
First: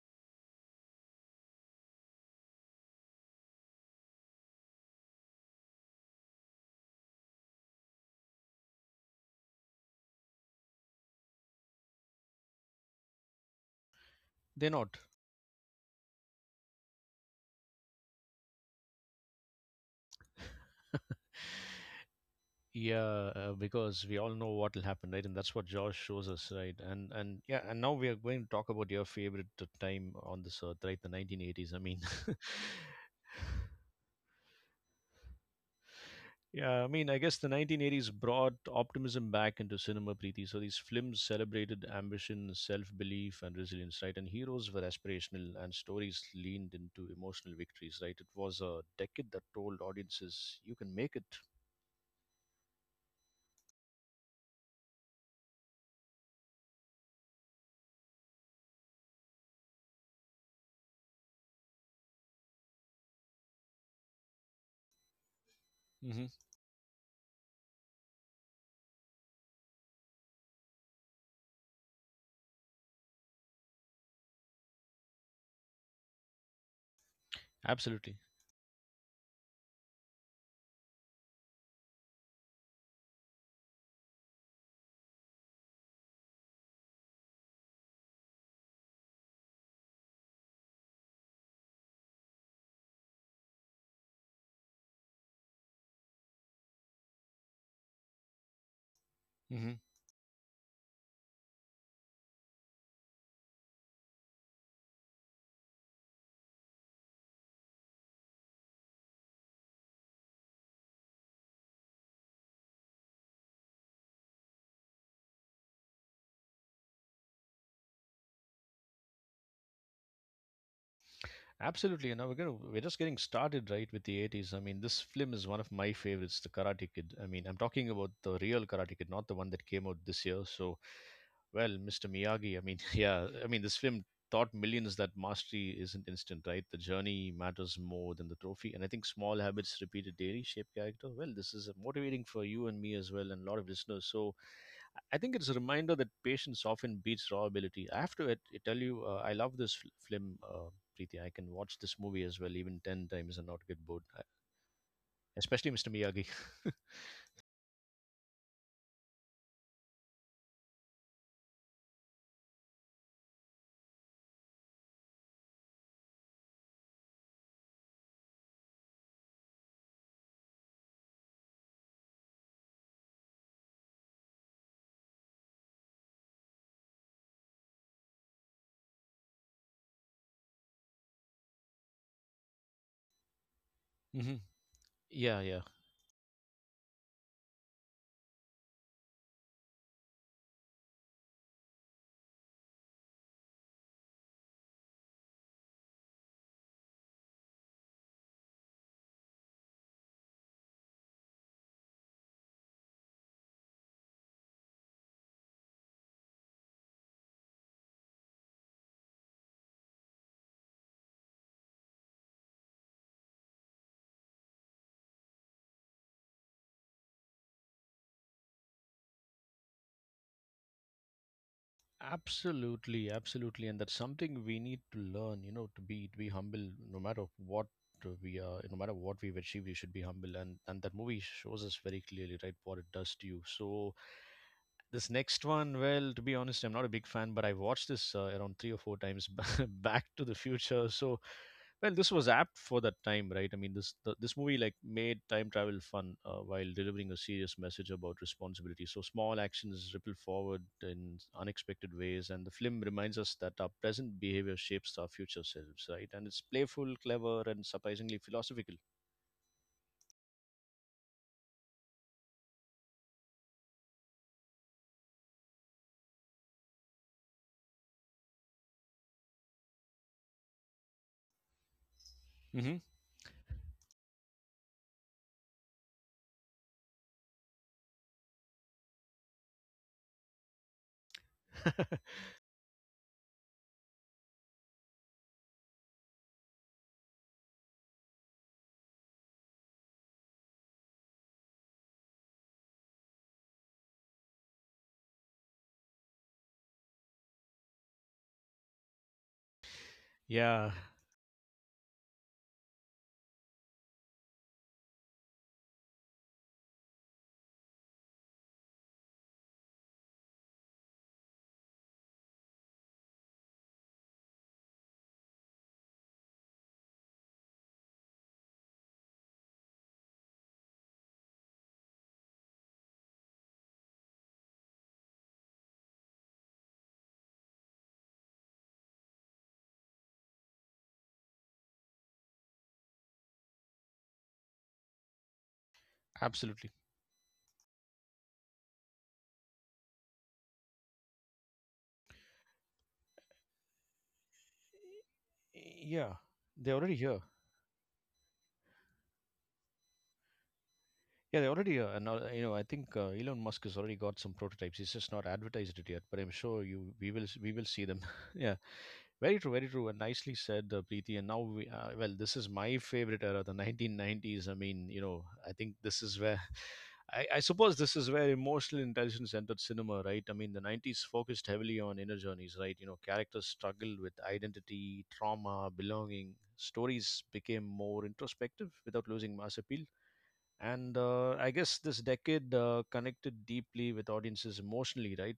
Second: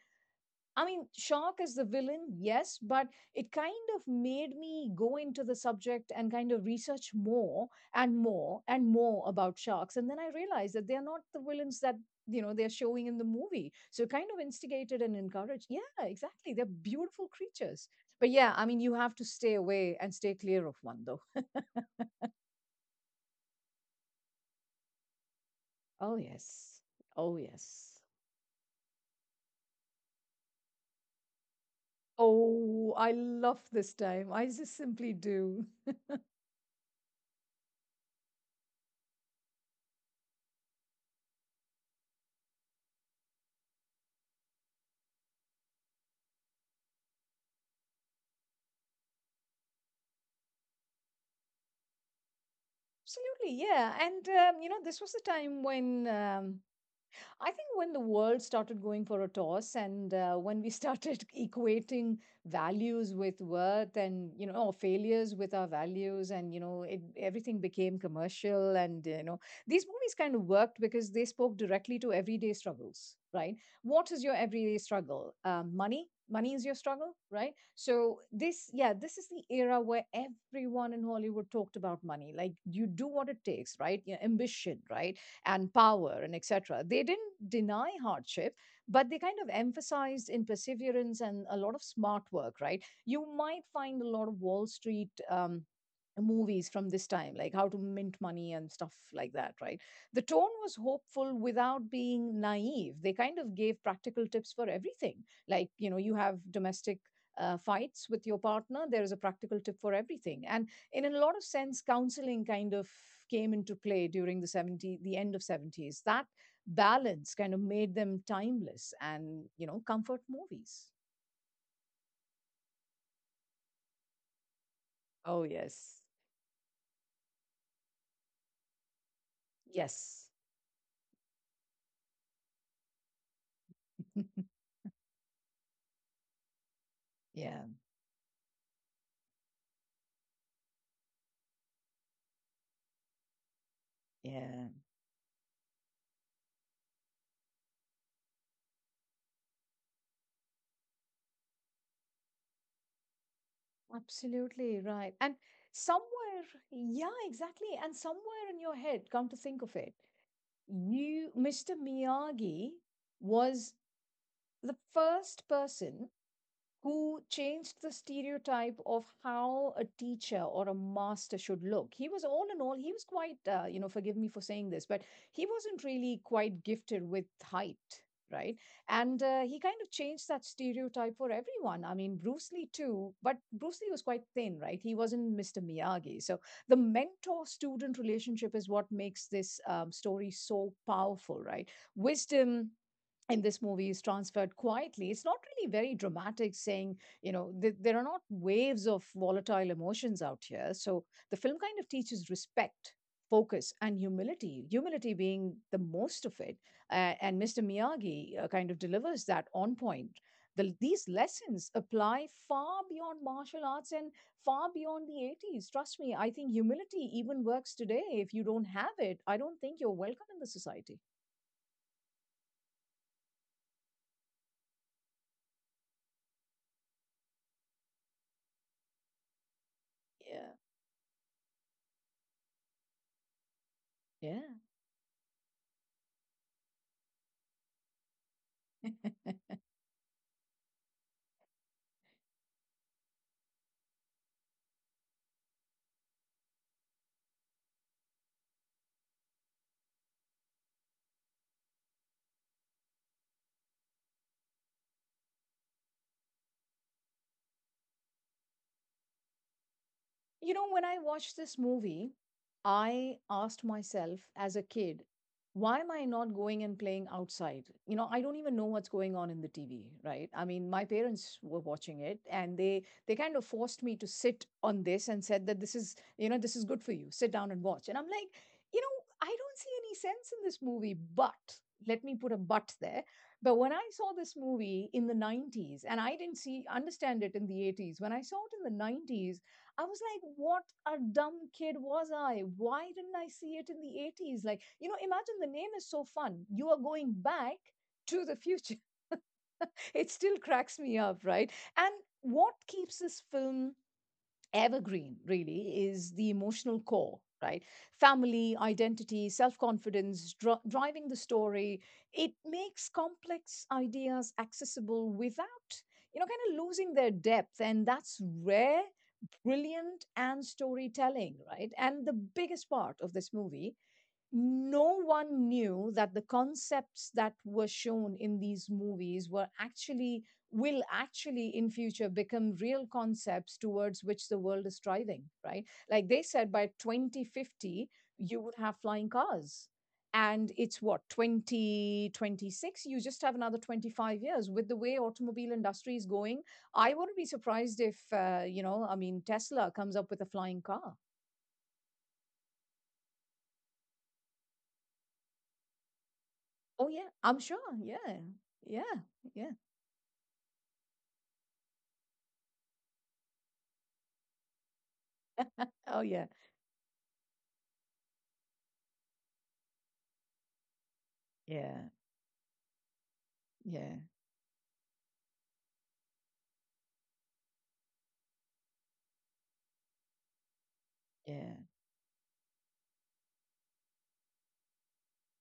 S2: I mean, Shock is the villain, yes, but it kind of made me go into the subject and kind of research more and more about sharks. And then I realized that they're not the villains that, you know, they're showing in the movie. So it kind of
S1: They're not.
S2: instigated and encouraged. Yeah, exactly. They're beautiful creatures. But yeah, I mean, you have to stay away and stay clear of one, though.
S1: Yeah, because we all know what will happen, right? And that's what Josh
S2: Oh,
S1: shows us, right?
S2: yes.
S1: And
S2: Oh,
S1: and yeah, and now
S2: yes.
S1: we are going to talk about your favorite time on this earth, right? The 1980s. I mean,
S2: Oh, I love this time. I just simply do.
S1: yeah, I mean, I guess the 1980s brought optimism back into cinema, Preeti. So these films celebrated ambition, self-belief, and resilience, right? And heroes were aspirational, and stories leaned into emotional victories, right? It was a decade that told audiences, "You can make it."
S2: Absolutely, yeah. And this was the time when I think when the world started going for a toss and when we started equating values with worth or failures with our
S1: Hmm.
S2: values and everything became commercial, and, you know, These movies kind of worked because they spoke directly to everyday struggles, right? What is your everyday struggle? Money? Money is your struggle, right?
S1: Absolutely.
S2: So this is the era where everyone in Hollywood talked about money. Like you do what it takes, right? Your ambition, right? And power and etc. They didn't deny hardship, but they kind of emphasized in perseverance and a lot of smart work, right? You might find a lot of Wall Street. Movies from this time, like how to mint money and stuff like that,
S1: Hmm.
S2: right? The tone was hopeful without being naive. They kind of gave practical tips for everything. Like, you know, you have domestic fights with your partner, there is a practical tip for everything. And in a lot of sense, counseling kind of came into play during the end of 70s. That balance kind of made them timeless, and, you know, comfort movies.
S1: Absolutely, you know, we're just getting started, right, with the 80s. I mean, this film
S2: Oh,
S1: is one of my
S2: yes.
S1: favorites, The Karate Kid. I mean, I'm talking about the real Karate Kid, not the one that came out this
S2: Yes.
S1: year. So, well, Mr. Miyagi, I mean, yeah, I mean, this film taught millions that mastery isn't instant, right? The journey
S2: Yeah.
S1: matters more than the trophy. And I think small habits repeated daily shape character. Well, this is motivating for you and me as well, and a lot of listeners. So,
S2: Yeah.
S1: I think it's a reminder that patience often beats raw ability. I have to ad- Tell you, I love this film. Preeti. I can watch this movie as well, even 10 times and not get bored,
S2: Absolutely, right. and
S1: especially Mr. Miyagi.
S2: somewhere yeah exactly, and somewhere in your head, come to think of it, you, Mr. Miyagi, was the first person who changed the stereotype of how a teacher or a master should look. He was all in all, he was quite, you know, forgive me for saying this, but he wasn't really quite gifted with height. Right. And he kind of changed that stereotype for everyone. I mean, Bruce Lee too, but Bruce Lee was quite
S1: Hmm.
S2: thin, right? He wasn't
S1: Yeah,
S2: Mr.
S1: yeah.
S2: Miyagi. So the mentor student relationship is what makes this story so powerful, right? Wisdom in this movie is transferred quietly. It's not really very dramatic, saying, you know, there are not waves of volatile emotions out here. So the film kind of teaches respect, focus, and humility, humility being the most of it. And Mr. Miyagi kind of delivers that on point. These lessons apply far beyond martial arts and far beyond the 80s. Trust me, I think humility even works today. If you don't have it, I don't think you're welcome in the society.
S1: Absolutely, absolutely. And that's something we need to learn, you know, to be humble no matter what we are, no matter what we've achieved, we should be humble.
S2: Yeah.
S1: And that movie shows us very clearly, right, what it does to you. So
S2: Yeah.
S1: this next one, well, to be honest, I'm not a big fan, but I watched this around three or four times back to the future. So, well, this was apt for that time, right? I mean, this movie like made time travel fun while delivering a serious message about responsibility. So small actions ripple forward in unexpected ways, and the film reminds us that our present behavior shapes our future selves, right? And it's playful, clever, and surprisingly philosophical.
S2: You know, when I watched this movie, I asked myself as a kid, why am I not going and playing outside? You know, I don't even know what's going on in the TV, right? I mean, my parents were watching it, and
S1: Hmm.
S2: they kind of forced me to sit on this and said that this is, you know, this is good for you. Sit down and watch. And I'm like, you know, I don't see any sense in this movie, but let me put a but there. But when I saw this movie in the 90s, and I didn't see understand it in the 80s, when I saw it in the 90s, I was like, what a dumb kid was I? Why didn't I see it in the 80s? Like, you know, imagine the name is so fun. You are going back to the future. It still
S1: Yeah,
S2: cracks me up, right? And what keeps this film evergreen really is the emotional core, right? Family, identity, self-confidence driving the story. It makes complex ideas accessible without, you know, kind of losing their depth, and that's rare, brilliant and storytelling, right? And the biggest part of this movie, no one knew that the concepts that were shown in these movies were actually will actually in future become real concepts towards which the world is striving, right? Like, they said by
S1: absolutely.
S2: 2050 you would have flying cars, and it's what, 2026? You just have another 25 years with the way automobile industry is
S1: Yeah,
S2: going.
S1: they're
S2: I
S1: already
S2: wouldn't
S1: here.
S2: be surprised if, you know, I mean, Tesla comes up with a flying car.
S1: Yeah, they already, you know, I think Elon Musk has already got some prototypes. He's just not advertised it yet, but I'm sure
S2: Oh
S1: you
S2: yeah,
S1: we
S2: I'm sure.
S1: will see them.
S2: Yeah.
S1: Yeah,
S2: Yeah. Yeah.
S1: very true, and nicely said, Preeti. And now well, this is my favorite era, the 1990s. I mean, you know, I think
S2: Oh,
S1: this is
S2: yeah.
S1: where. I suppose this is where emotional intelligence entered cinema, right? I mean, the 90s focused heavily
S2: Yeah.
S1: on inner journeys, right? You know, characters
S2: Yeah.
S1: struggled with identity, trauma, belonging. Stories became more introspective without losing mass appeal, and I
S2: Yeah.
S1: guess this decade connected deeply with audiences emotionally, right?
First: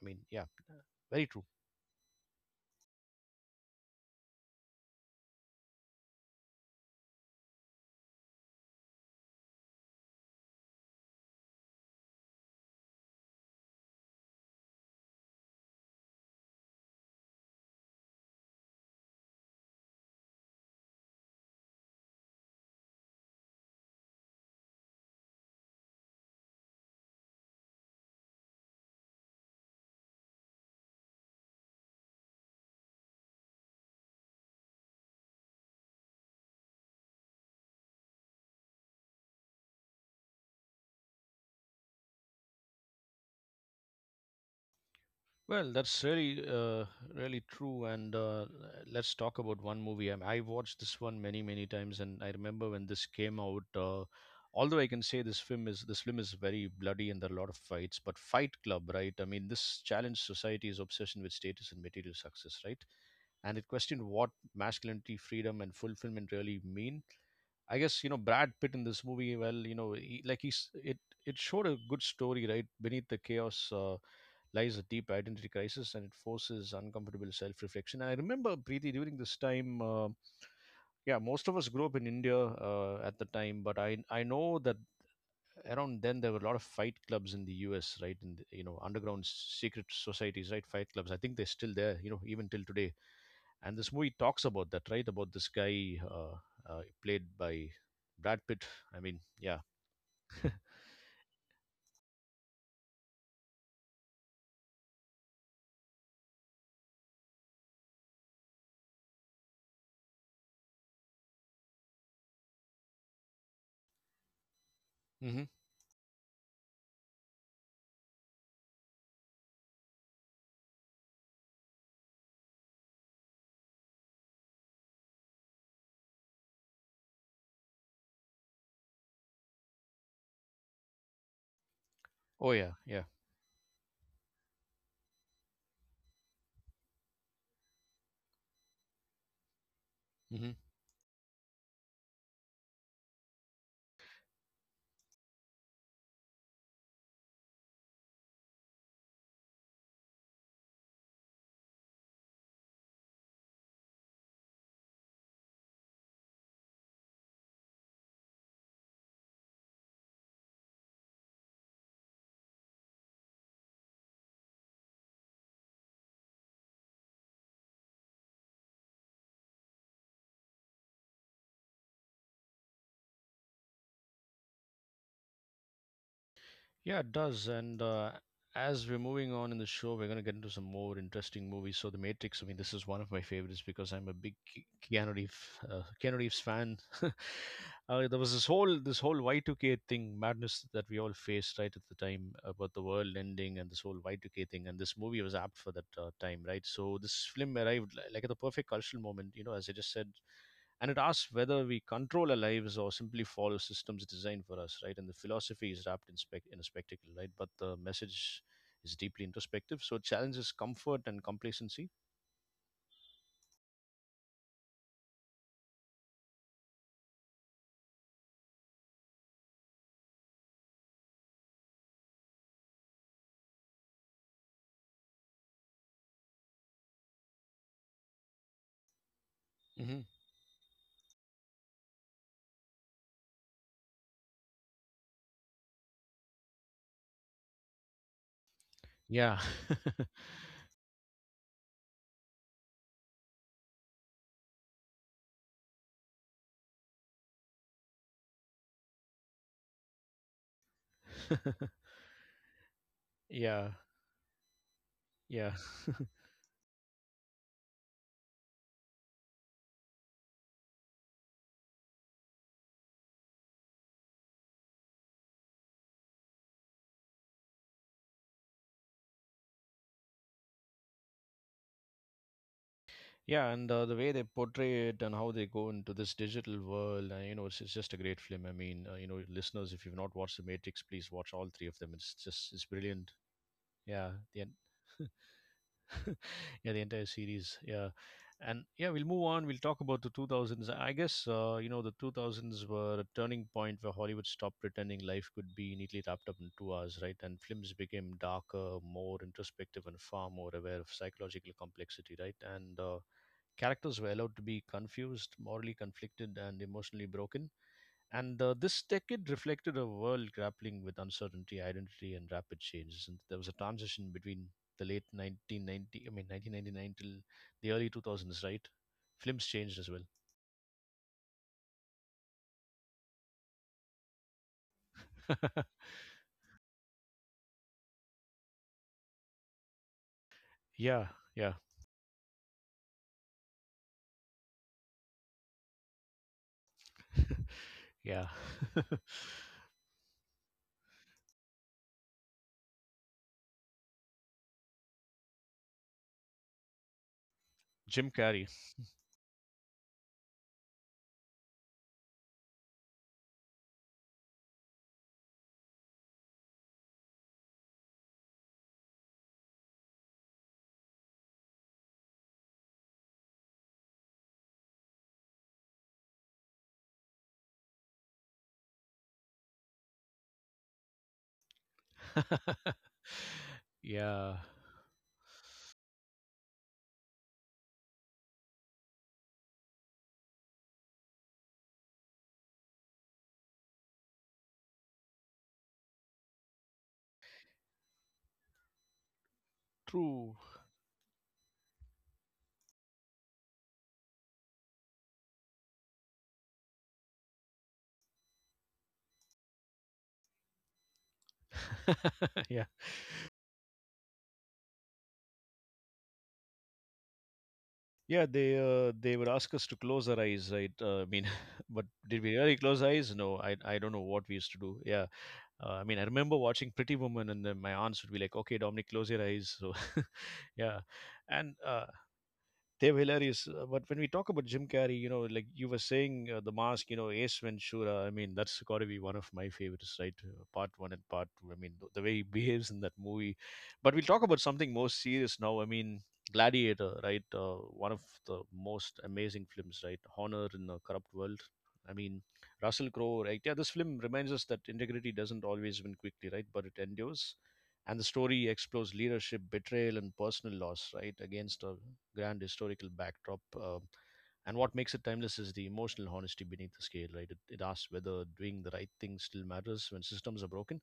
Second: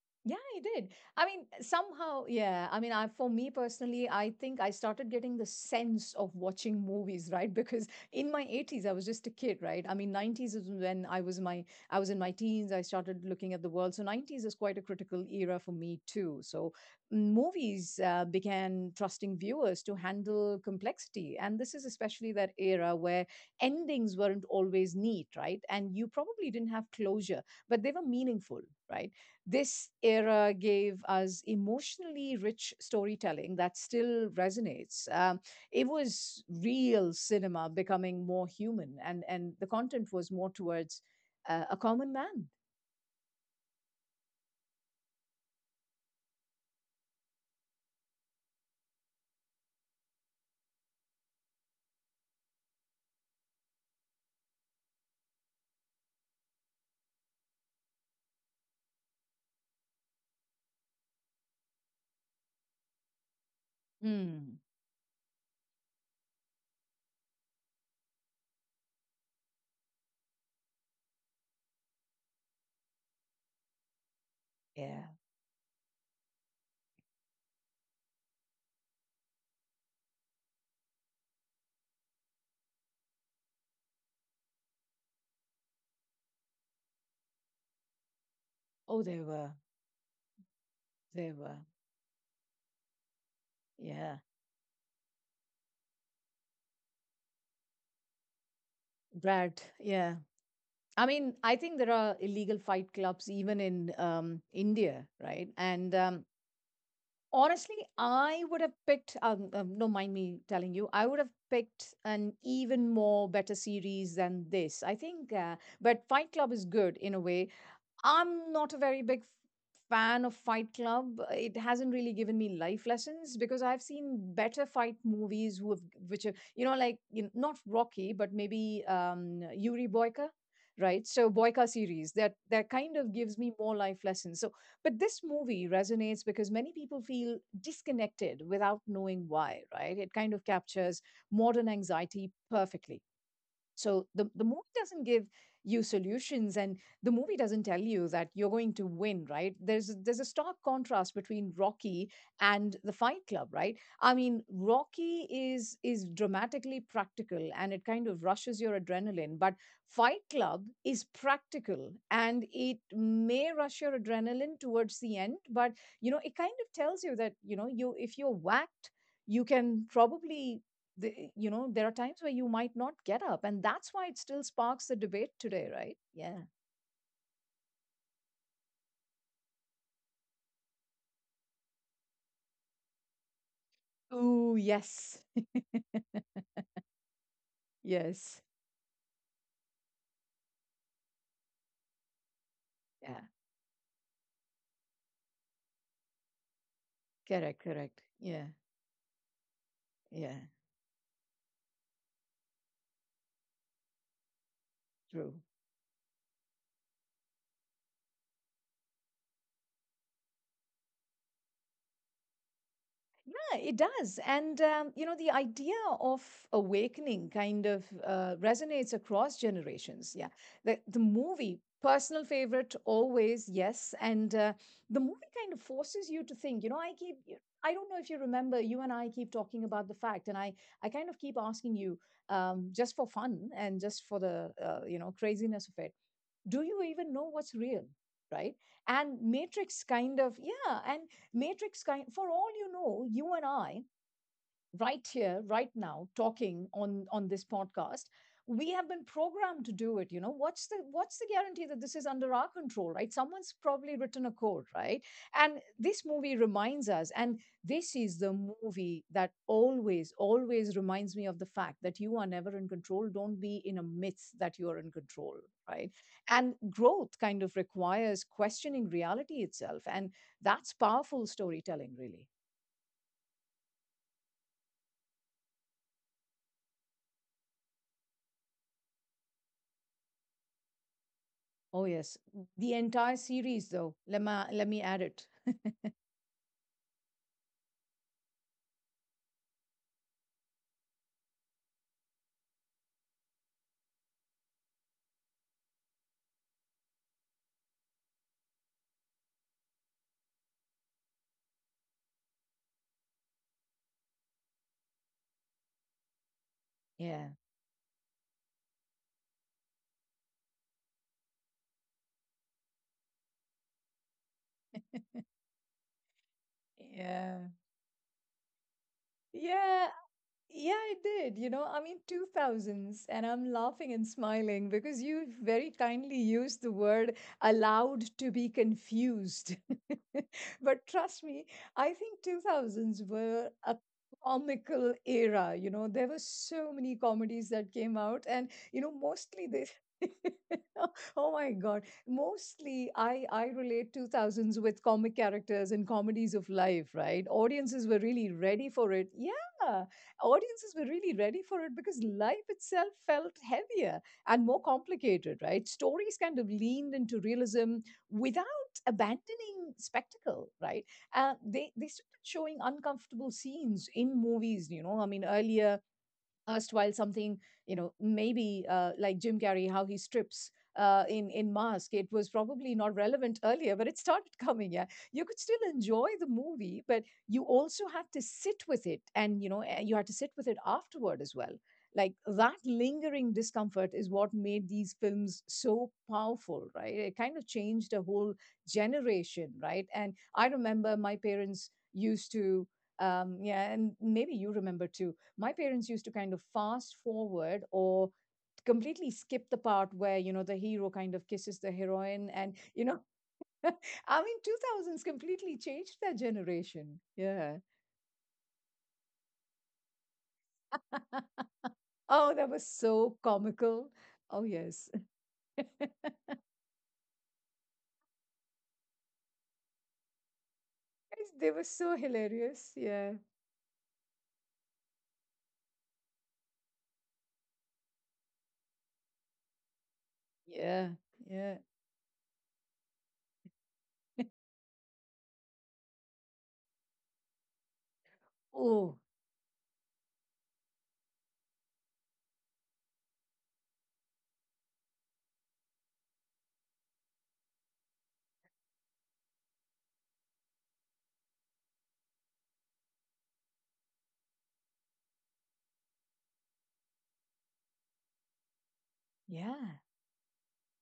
S1: I mean,
S2: Yeah,
S1: yeah,
S2: I did. I
S1: very true.
S2: mean, somehow, yeah. I mean, I for me personally, I think I started getting the sense of watching movies, right? Because in my 80s, I was just a kid, right? I mean, 90s is when I was in my teens, I started looking at the world. So 90s is quite a critical era for me too. So mm, movies began trusting viewers to handle complexity, and this is especially that era where endings weren't always neat, right? And you probably didn't have closure, but they were meaningful. Right. This era gave us emotionally rich storytelling that still resonates. It was real cinema becoming more human, and the content was more towards a common man.
S1: Well, that's really true. And Let's talk about one movie. I watched this one many, many times, and I remember when this came out. Although I can say this film is very bloody and there are a lot of fights, but Fight Club, right? I mean, this challenged society's obsession with status and material success, right? And it questioned what
S2: Mm,
S1: masculinity, freedom, and fulfillment really mean. I guess you know Brad Pitt in this movie. Well, you know, he, like he's it it showed a good story, right? Beneath the chaos lies a deep
S2: yeah.
S1: identity crisis, and it forces uncomfortable self-reflection. And I remember Preeti during this time. Yeah, most of us grew up in India at the time, but I know that around then there were a lot of fight clubs in the U.S. Right, and you know
S2: Oh, they
S1: underground
S2: were.
S1: secret societies, right? Fight clubs. I think
S2: They
S1: they're
S2: were.
S1: still there, you know, even till today. And this movie
S2: Yeah.
S1: talks about that, right? About this guy, played by Brad Pitt. I mean, yeah.
S2: Brad, yeah. I mean, I think there are illegal fight clubs even in India, right? And Honestly, I would have picked, don't mind me telling you, I would have picked an even more better series than this. I think,
S1: Hmm.
S2: but Fight Club is good in a way. I'm not a very big fan of Fight Club. It hasn't really given me life lessons because I've seen better fight movies who have, which are, you know, like, you know, not Rocky, but maybe Yuri Boyka, right? So Boyka series,
S1: Oh
S2: that
S1: yeah,
S2: kind
S1: yeah.
S2: of gives me more life lessons. So, but this movie resonates because many people feel disconnected without knowing why, right? It kind of
S1: Hmm.
S2: captures modern anxiety perfectly. So the movie doesn't give you solutions, and the movie doesn't tell you that you're going to win, right? There's a stark contrast between Rocky and the Fight Club, right? I mean, Rocky is dramatically practical and it kind of rushes your adrenaline, but Fight Club is practical and it may rush your adrenaline towards the end, but, you know, it kind of tells you that, you know, you, if you're whacked, you can probably you know, there are times where you might not get up, and that's why it still sparks the debate today, right? Yeah.
S1: Yeah, it does. And As we're moving on in the show, we're going to get into some more interesting movies. So, The Matrix, I mean, this is one of my favorites because I'm a big
S2: Oh
S1: Keanu
S2: yes.
S1: Reeves, Keanu Reeves fan. There was
S2: Yes.
S1: this whole Y2K thing, madness that we all faced, right, at the time about the world
S2: Yeah.
S1: ending and this whole Y2K thing. And this movie was apt for that time, right? So, this film
S2: Correct,
S1: arrived
S2: correct.
S1: like at the
S2: Yeah.
S1: perfect cultural moment, you know, as I just said,
S2: Yeah.
S1: and it asks whether we control our lives or simply follow systems designed for us, right? And the
S2: True.
S1: philosophy is wrapped in a spectacle, right? But the message is deeply introspective, so it challenges comfort and complacency.
S2: Yeah, it does. And, you know, the idea of awakening kind of resonates across generations. Yeah. The movie, personal favorite, always, yes. And the movie kind of forces you to think, you know, I don't know if you remember, you and I keep talking about the
S1: Hmm.
S2: fact, I kind of keep asking you just for fun and just for the, you know, craziness of it, do you even know what's real, right? and
S1: Yeah.
S2: matrix kind of yeah and matrix kind, for all you know, you and I, right here, right now, talking on this podcast, we have been programmed to do it. You know, what's the guarantee that this is under our control, right? Someone's
S1: Yeah.
S2: probably written a code, right?
S1: Yeah.
S2: And this movie reminds us, and this is the movie that always, always reminds me of the fact that you are never in control. Don't be in a myth that you are in control, right? And growth kind of requires questioning reality itself, and that's powerful storytelling, really.
S1: Yeah, and the way they portray it and how they go into this digital world, you know, it's just a great film. I mean, you know, listeners, if you've not watched The Matrix, please watch all three of
S2: Oh
S1: them. It's
S2: yes,
S1: just it's
S2: the
S1: brilliant.
S2: entire series though.
S1: Yeah,
S2: Let me
S1: the end.
S2: let me add it.
S1: Yeah, the entire series. Yeah, and yeah, we'll move on. We'll talk about the 2000s. I guess you know, the 2000s were a turning point where Hollywood stopped pretending life could be neatly wrapped up in 2 hours, right? And films became darker, more introspective, and far more aware of psychological complexity, right? And Characters were allowed to be confused, morally conflicted, and emotionally
S2: Yeah.
S1: broken. And This decade reflected a world grappling with uncertainty, identity, and rapid changes. And there was a transition between the late 1990, I mean 1999, till
S2: Yeah.
S1: the early 2000s, right? Films changed as
S2: Yeah. Yeah, I did. You know, I mean, 2000s, and I'm laughing and smiling because you
S1: well.
S2: very kindly used the word allowed to be confused. But
S1: Yeah,
S2: trust
S1: yeah,
S2: me, I think 2000s were a comical era. You know, there were so many comedies that came
S1: yeah.
S2: out, and, you know, mostly they. Oh my god, mostly I relate 2000s with comic characters and comedies of life, right? Audiences were
S1: Jim
S2: really
S1: Carrey.
S2: ready for it, yeah. Audiences were really ready for it because life itself felt heavier and more complicated, right? Stories kind of leaned into realism without abandoning spectacle, right? They started showing uncomfortable scenes in movies. You know, I mean, earlier, erstwhile something, you know, maybe like Jim Carrey, how he strips in mask, it was probably not relevant earlier, but it started
S1: Yeah,
S2: coming, yeah. You could still enjoy the movie, but you also had to sit with it, and, you know, you had to sit with it afterward as well. Like, that lingering discomfort is what made these films so powerful, right? It kind of changed a whole generation, right? And
S1: true.
S2: I remember my parents used to, yeah, and maybe you remember too, my parents used to kind of fast forward or completely skip the part where, you know, the hero kind of kisses the heroine and,
S1: Yeah.
S2: you know, I mean, 2000s completely changed that generation, yeah.
S1: Yeah, they would ask us to close our eyes, right? I mean, but did
S2: Oh,
S1: we
S2: that
S1: really
S2: was
S1: close eyes?
S2: so
S1: No, I
S2: comical.
S1: don't know what we
S2: Oh
S1: used to do.
S2: yes.
S1: Yeah, I mean, I remember watching Pretty Woman, and then my aunts would be like, "Okay, Dominic, close your eyes." So, yeah,
S2: They
S1: and
S2: were so hilarious,
S1: they're
S2: yeah.
S1: hilarious. But when we talk about Jim Carrey, you know, like you were saying, The Mask, you know, Ace Ventura, I mean, that's got to be one of my favorites, right? Part
S2: Yeah.
S1: one and part two. I
S2: Yeah.
S1: mean, the way he behaves in that movie. But we'll talk about something more serious now. I mean, Gladiator, right? One of the
S2: Oh
S1: most amazing films, right? Honor in a Corrupt World. I mean, Russell Crowe, right? Yeah, this film reminds us that integrity doesn't always win quickly, right? But it endures, and the story explores leadership, betrayal, and personal loss, right, against a grand historical backdrop. And what makes it timeless is the emotional honesty beneath the scale, right? It asks whether doing the right thing still
S2: yeah.
S1: matters when systems are broken.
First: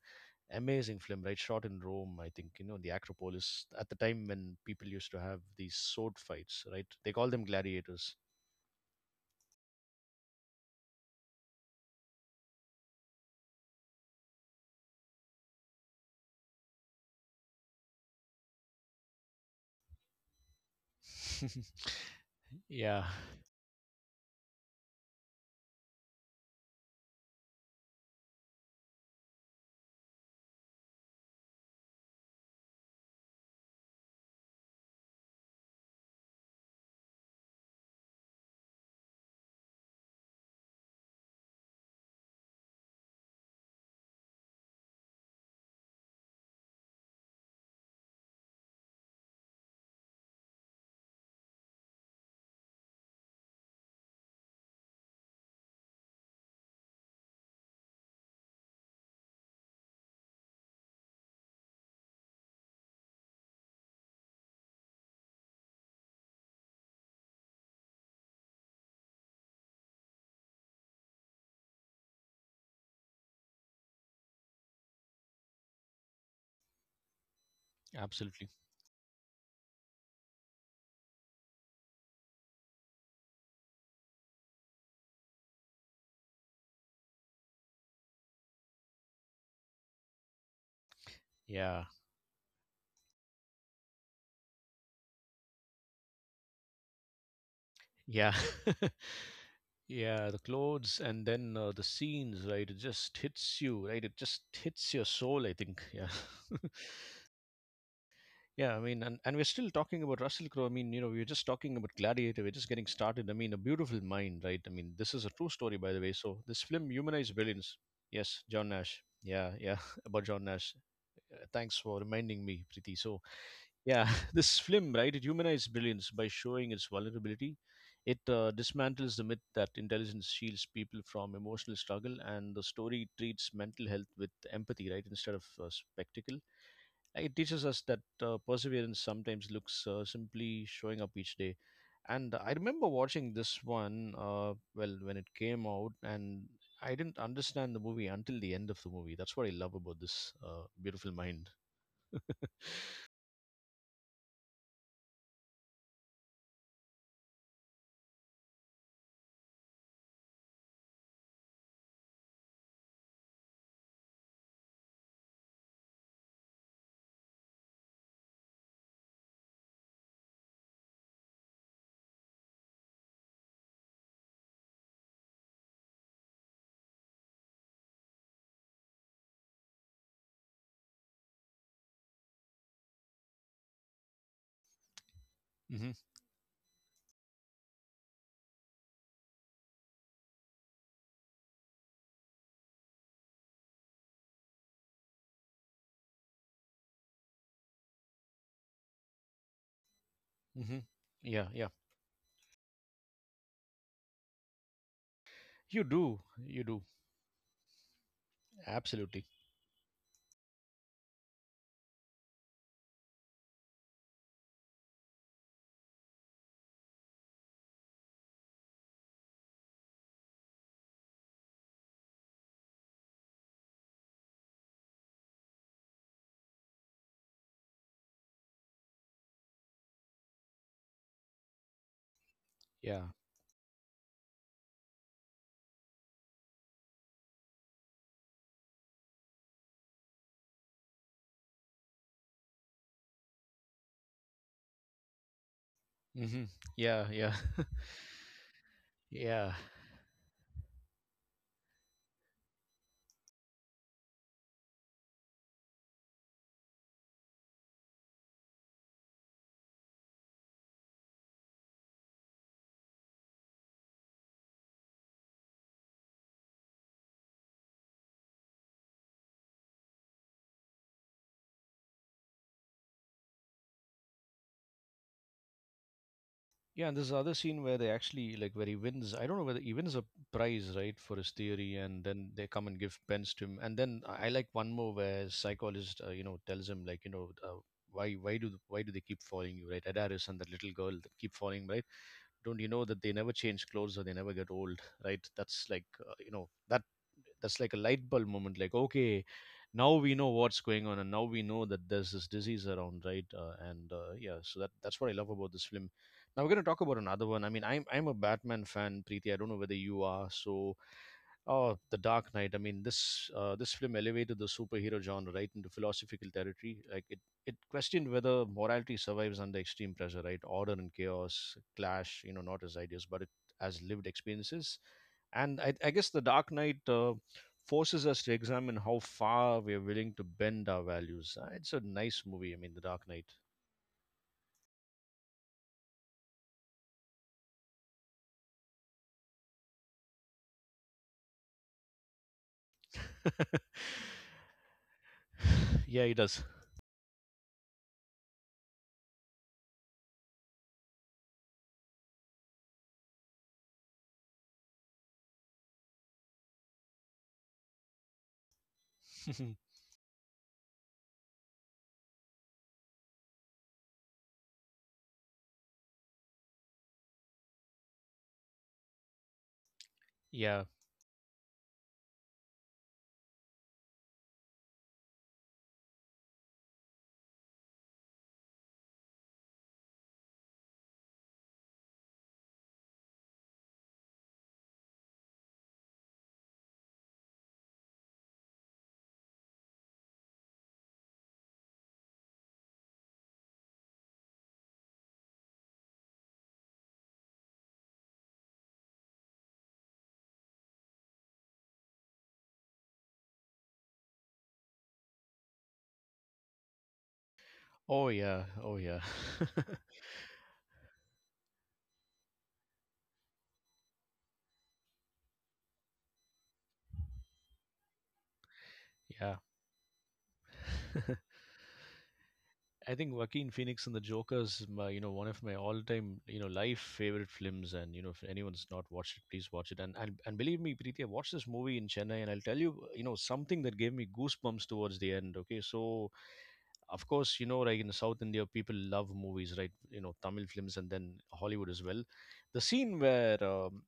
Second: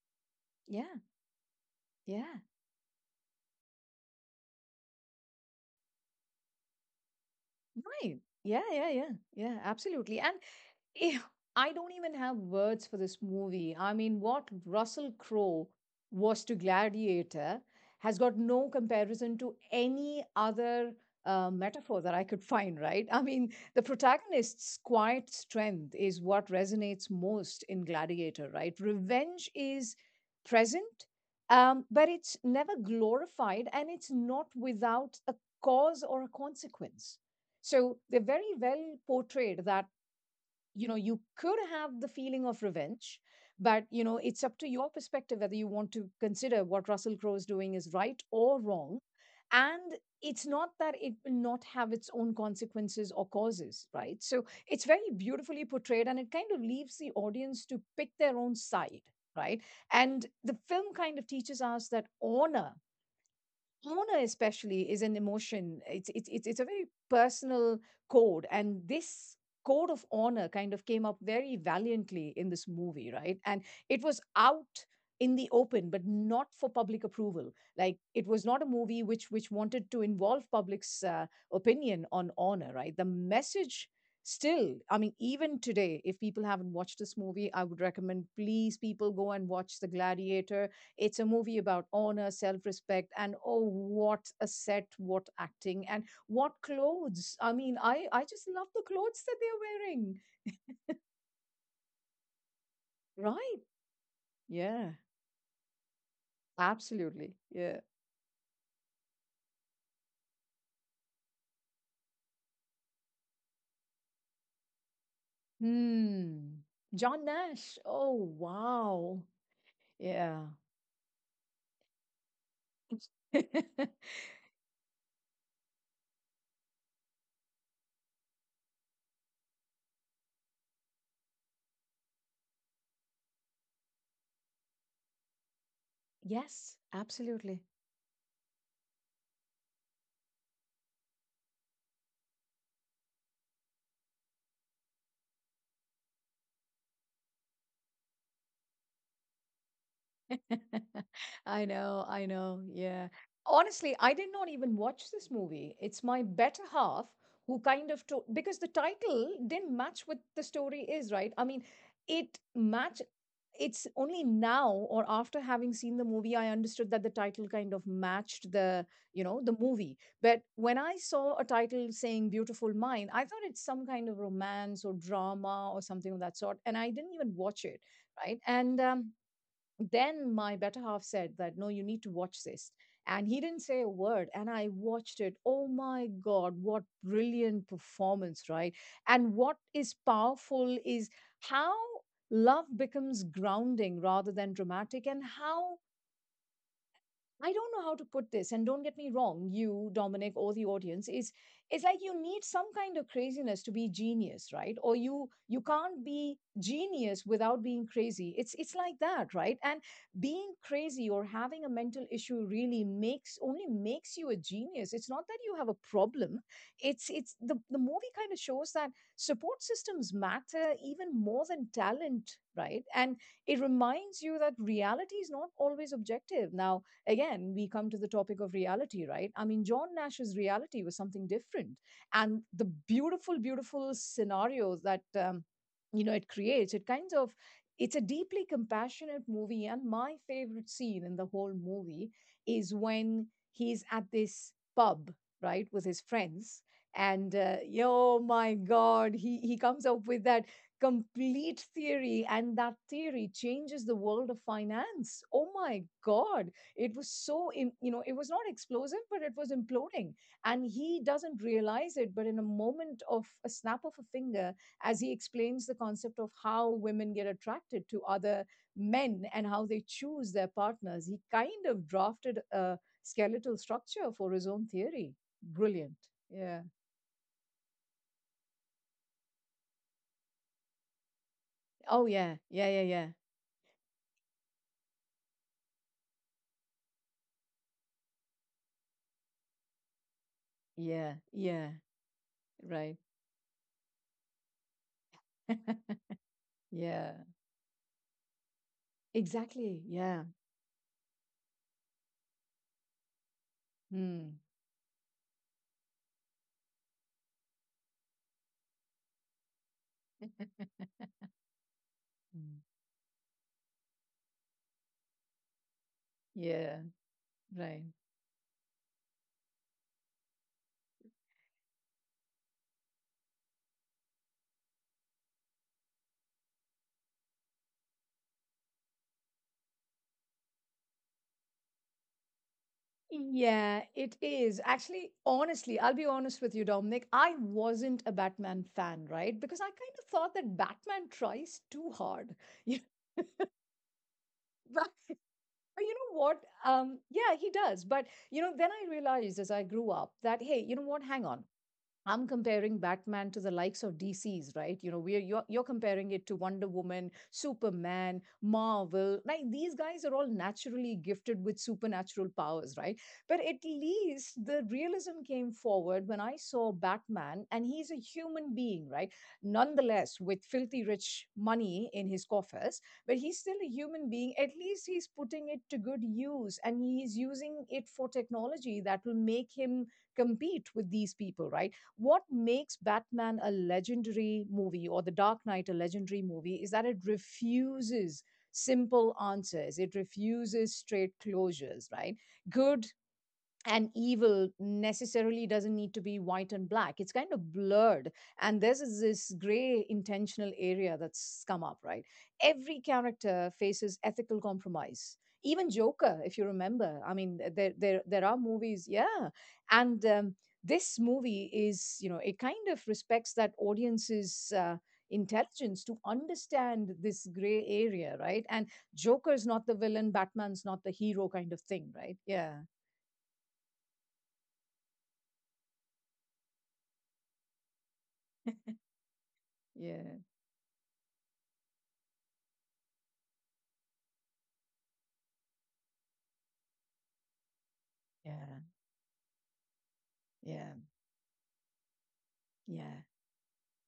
S2: Yeah.
S1: Amazing film, right? Shot in Rome, I
S2: Yeah.
S1: think, you know, the Acropolis, at the time when people used to have these sword fights, right? They call them gladiators.
S2: Right. Yeah. Yeah. Yeah. Yeah, absolutely. And eh, I don't even have words for this movie. I mean, what Russell Crowe was to Gladiator has got no comparison to any other metaphor that I could find,
S1: Yeah,
S2: right? I mean, the protagonist's quiet strength is what resonates most in Gladiator, right? Revenge is present, but it's never glorified and it's not without a cause or a consequence. So they're very well portrayed that you know you could have the feeling of revenge, but you know it's up to your perspective whether you want to consider what Russell Crowe is doing is right or wrong. And it's not that it will not have its own consequences or causes, right? So it's very beautifully portrayed, and it kind of leaves the audience to pick their own side, right? And the film kind of teaches us that honor, honor especially is an emotion. It's a very personal code, and this code of honor kind of came up very valiantly in this movie, right? And it was out in the open but not for public approval. Like, it was
S1: absolutely.
S2: not a movie which wanted to involve public's opinion on honor, right? The message still, I mean, even today if people haven't watched this movie, I would recommend, please people go and watch the Gladiator. It's a movie
S1: Yeah,
S2: about honor, self respect, and oh, what a set, what acting, and what clothes. I mean, I
S1: yeah.
S2: just love the clothes that they're wearing.
S1: Yeah, the clothes and then the scenes, right? It just hits
S2: Right.
S1: you, right? It just
S2: Yeah,
S1: hits your soul, I think. Yeah.
S2: absolutely. Yeah.
S1: Yeah, I mean, and we're still talking about Russell Crowe. I mean, you know, we were just talking about Gladiator. We're just getting started. I mean, A Beautiful Mind, right? I mean, this is a true story, by the way. So
S2: Hmm.
S1: this film
S2: John
S1: humanized villains.
S2: Nash. Oh,
S1: Yes, John Nash.
S2: wow.
S1: Yeah, yeah, about
S2: Yeah.
S1: John Nash. Thanks for reminding me, Priti. So, yeah, this film, right? It humanizes brilliance by showing its vulnerability. It dismantles the myth that intelligence shields people from emotional struggle, and the story treats mental health with empathy, right, instead of spectacle.
S2: Yes,
S1: Like, it
S2: absolutely.
S1: teaches us that perseverance sometimes looks simply showing up each day. And I remember watching this one, well, when it came out, and I didn't understand the movie until the end of the movie. That's what I love about this beautiful mind.
S2: I know, I know. Yeah. Honestly, I did not even watch this movie. It's my better half who kind of told because the title didn't match what the story is, right? I mean, it match it's only now or after having seen the movie I understood that the title kind of matched the, you know, the movie. But when I saw a title saying Beautiful Mind, I thought it's some kind of romance or drama or something of that sort, and I didn't even watch it, right? And Then my better half said that no, you need to watch this, and he didn't say a word and I watched it. Oh
S1: Hmm.
S2: my God, what brilliant performance, right? And what is powerful is how love becomes grounding rather than dramatic, and how, I don't know how to put this, and don't get me wrong, you, Dominic, or the
S1: Hmm.
S2: audience, is,
S1: Yeah, yeah.
S2: it's like you need some kind of craziness to be genius, right? Or you
S1: You
S2: can't
S1: do,
S2: be
S1: you do,
S2: genius without being crazy. It's like
S1: absolutely.
S2: that, right? And being crazy or having a mental issue really makes, only makes you a genius. It's not that you have a problem. The movie kind of shows that support systems matter even more than talent, right? And it reminds you that reality is not always objective. Now again, we come to the topic of reality, right? I mean, John Nash's reality was something different. And the
S1: Yeah.
S2: beautiful, beautiful scenarios that, you know, it creates, it kind of, it's a deeply compassionate movie. And my favorite scene in the whole movie is when he's at this pub, right, with his
S1: Hmm.
S2: friends.
S1: Yeah, yeah,
S2: And oh my God,
S1: yeah.
S2: he comes up with that complete theory, and that theory changes the world of finance. Oh my God. It was so, you know, it was not explosive, but it was imploding. And he doesn't realize it, but in a moment of a snap of a finger, as he explains the concept of how women get attracted to other men and how they choose their partners, he kind of drafted a skeletal structure for his own theory. Brilliant. Yeah.
S1: Yeah, and there's the other scene where they actually like where he wins. I don't know whether he wins a prize, right, for his theory, and
S2: Oh,
S1: then
S2: yeah.
S1: they come
S2: Yeah.
S1: and
S2: Yeah.
S1: give
S2: Yeah.
S1: pens to him. And then I like one more where psychologist, tells him like, why do they keep following you, right? Adaris and that little girl
S2: Yeah.
S1: that keep following,
S2: Yeah.
S1: right? Don't you know
S2: Right.
S1: that they never change clothes or they never get old, right? That's like that
S2: Yeah.
S1: That's like a light bulb moment. Like okay,
S2: Exactly.
S1: now we
S2: Yeah.
S1: know what's going on, and now we know that there's this disease around, right? And
S2: Hmm.
S1: yeah, so that's what I love about this film. Now we're going to talk about another one. I mean, I'm a Batman fan, Preeti. I don't know whether you are. So, oh, The Dark Knight. I
S2: Mm.
S1: mean, this film elevated the superhero genre right into philosophical territory.
S2: Yeah,
S1: Like it
S2: right.
S1: questioned whether morality survives under extreme pressure, right? Order and chaos clash. You know, not as ideas, but as lived experiences. And I guess The Dark Knight forces us to examine how far we are willing to bend our values. It's a nice movie. I mean, The Dark Knight.
S2: Yeah, it is. Actually, honestly, I'll be honest with you, Dominic. I wasn't a Batman fan, right? Because I kind of thought that Batman tries too hard. You, but you
S1: Yeah, it
S2: know what?
S1: does.
S2: Yeah, he does. But you know, then I realized as I grew up that, hey, you know what? Hang on. I'm comparing Batman to the likes of DC's, right? You know, we're you're comparing it to Wonder Woman, Superman, Marvel. Like these guys are all naturally gifted with supernatural powers, right? But at least the realism came forward when I saw Batman, and he's a human being, right? Nonetheless, with
S1: Yeah.
S2: filthy rich money in his coffers, but he's still a human being. At least he's putting it to good use, and he's using it for technology that will make him compete with these people, right? What makes Batman a legendary movie or The Dark Knight a legendary movie is that it refuses simple answers, it refuses straight closures, right? Good and evil necessarily doesn't need to be white and black, it's kind of blurred. And this is this gray intentional area that's come up, right? Every character faces ethical compromise, even Joker, if you remember. I mean, there there,
S1: Oh
S2: there are
S1: yeah, oh
S2: movies,
S1: yeah,
S2: yeah. And this movie is, you know, it kind of respects that audience's intelligence to understand this gray area, right? And
S1: yeah.
S2: Joker's not the villain, Batman's not the hero kind of thing, right? Yeah.
S1: I think Joaquin Phoenix and the Joker is my, you know, one of my all-time, you know, life favorite films. And you know, if anyone's not watched it, please watch it. And
S2: Yeah.
S1: and, and believe me, Preeti, I watched this movie in Chennai, and I'll tell you, you know, something that gave me goosebumps towards the end. Okay, so of course, you know, like in South India,
S2: Yeah,
S1: people love movies, right? You know, Tamil
S2: yeah,
S1: films and then Hollywood as well. The scene
S2: yeah.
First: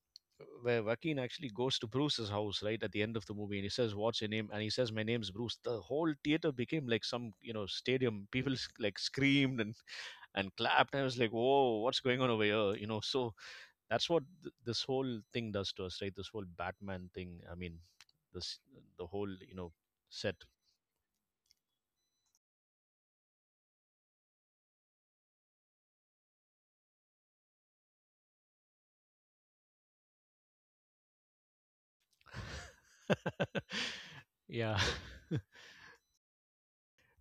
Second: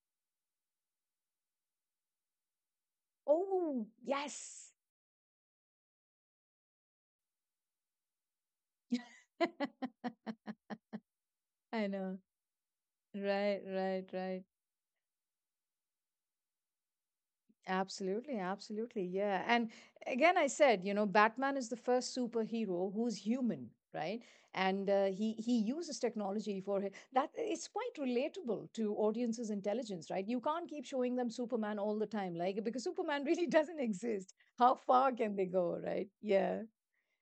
S1: where Joaquin actually goes to Bruce's house, right, at the end of the movie, and he
S2: Oh,
S1: says, "What's your name?" and he
S2: yes.
S1: says, "My name's Bruce." The whole theater became like some, you know, stadium. Like screamed and clapped. I was like, "Whoa,
S2: I
S1: what's
S2: know.
S1: going on over here?" You know, so
S2: Right, right,
S1: that's what
S2: right.
S1: this whole thing does to us, right? This whole Batman thing. I mean,
S2: Absolutely,
S1: this
S2: absolutely.
S1: the whole,
S2: Yeah.
S1: you
S2: And
S1: know, set.
S2: again, I said, you know, Batman is the first superhero who's human, right? And he uses technology for that. It's quite relatable to audiences' intelligence, right? You can't keep showing them Superman all the time, like because Superman really doesn't exist. How
S1: Yeah,
S2: far can they go, right? Yeah.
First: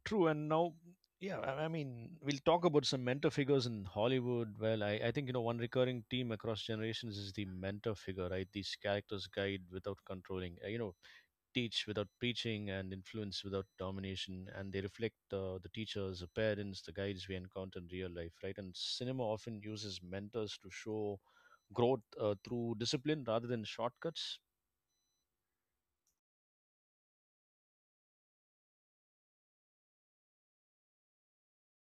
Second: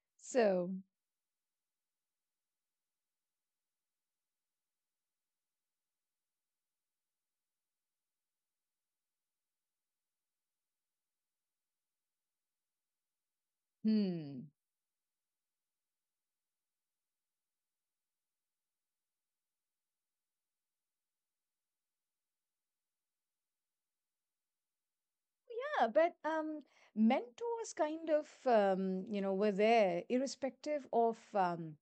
S1: true. And
S2: So,
S1: now, yeah, I mean, we'll talk about some mentor figures in Hollywood. Well, I think, you know, one recurring theme across generations is the mentor figure, right? These characters guide without controlling, teach without preaching and influence without domination.
S2: hmm.
S1: And they reflect the teachers, the parents, the guides we encounter in real life, right? And cinema often uses mentors to show growth through discipline rather than shortcuts.
S2: Yeah, but mentors kind of you know, were there irrespective of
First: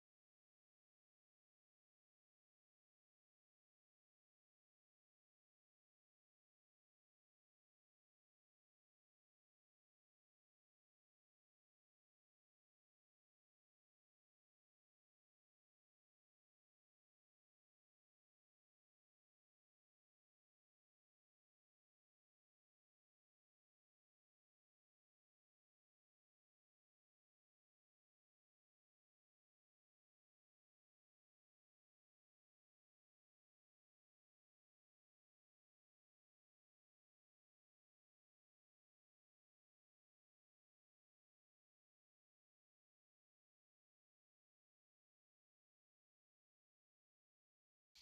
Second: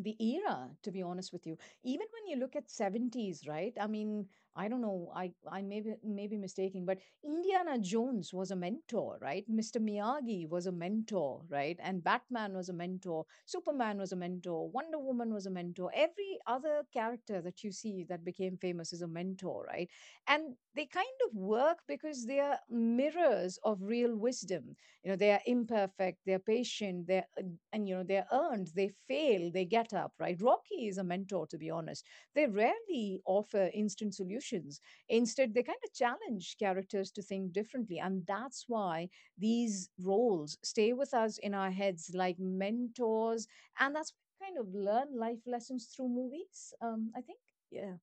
S2: the era, to be honest with you. Even when you look at 70's, right? I mean, I don't know, I may be mistaken, but Indiana Jones was a mentor, right? Mr. Miyagi was a mentor, right? And Batman was a mentor, Superman was a mentor, Wonder Woman was a mentor, every other character that you see that became famous is a mentor, right? And they kind of work because they are mirrors of real wisdom. You know, they are imperfect, they're patient, they're, and you know, they're earned, they fail, they get up, right? Rocky is a mentor, to be honest. They rarely offer instant solutions. Instead, they kind of challenge characters to think differently, and that's why these roles stay with us in our heads like mentors. And that's why we kind of learn life lessons through movies. Um, I think, yeah.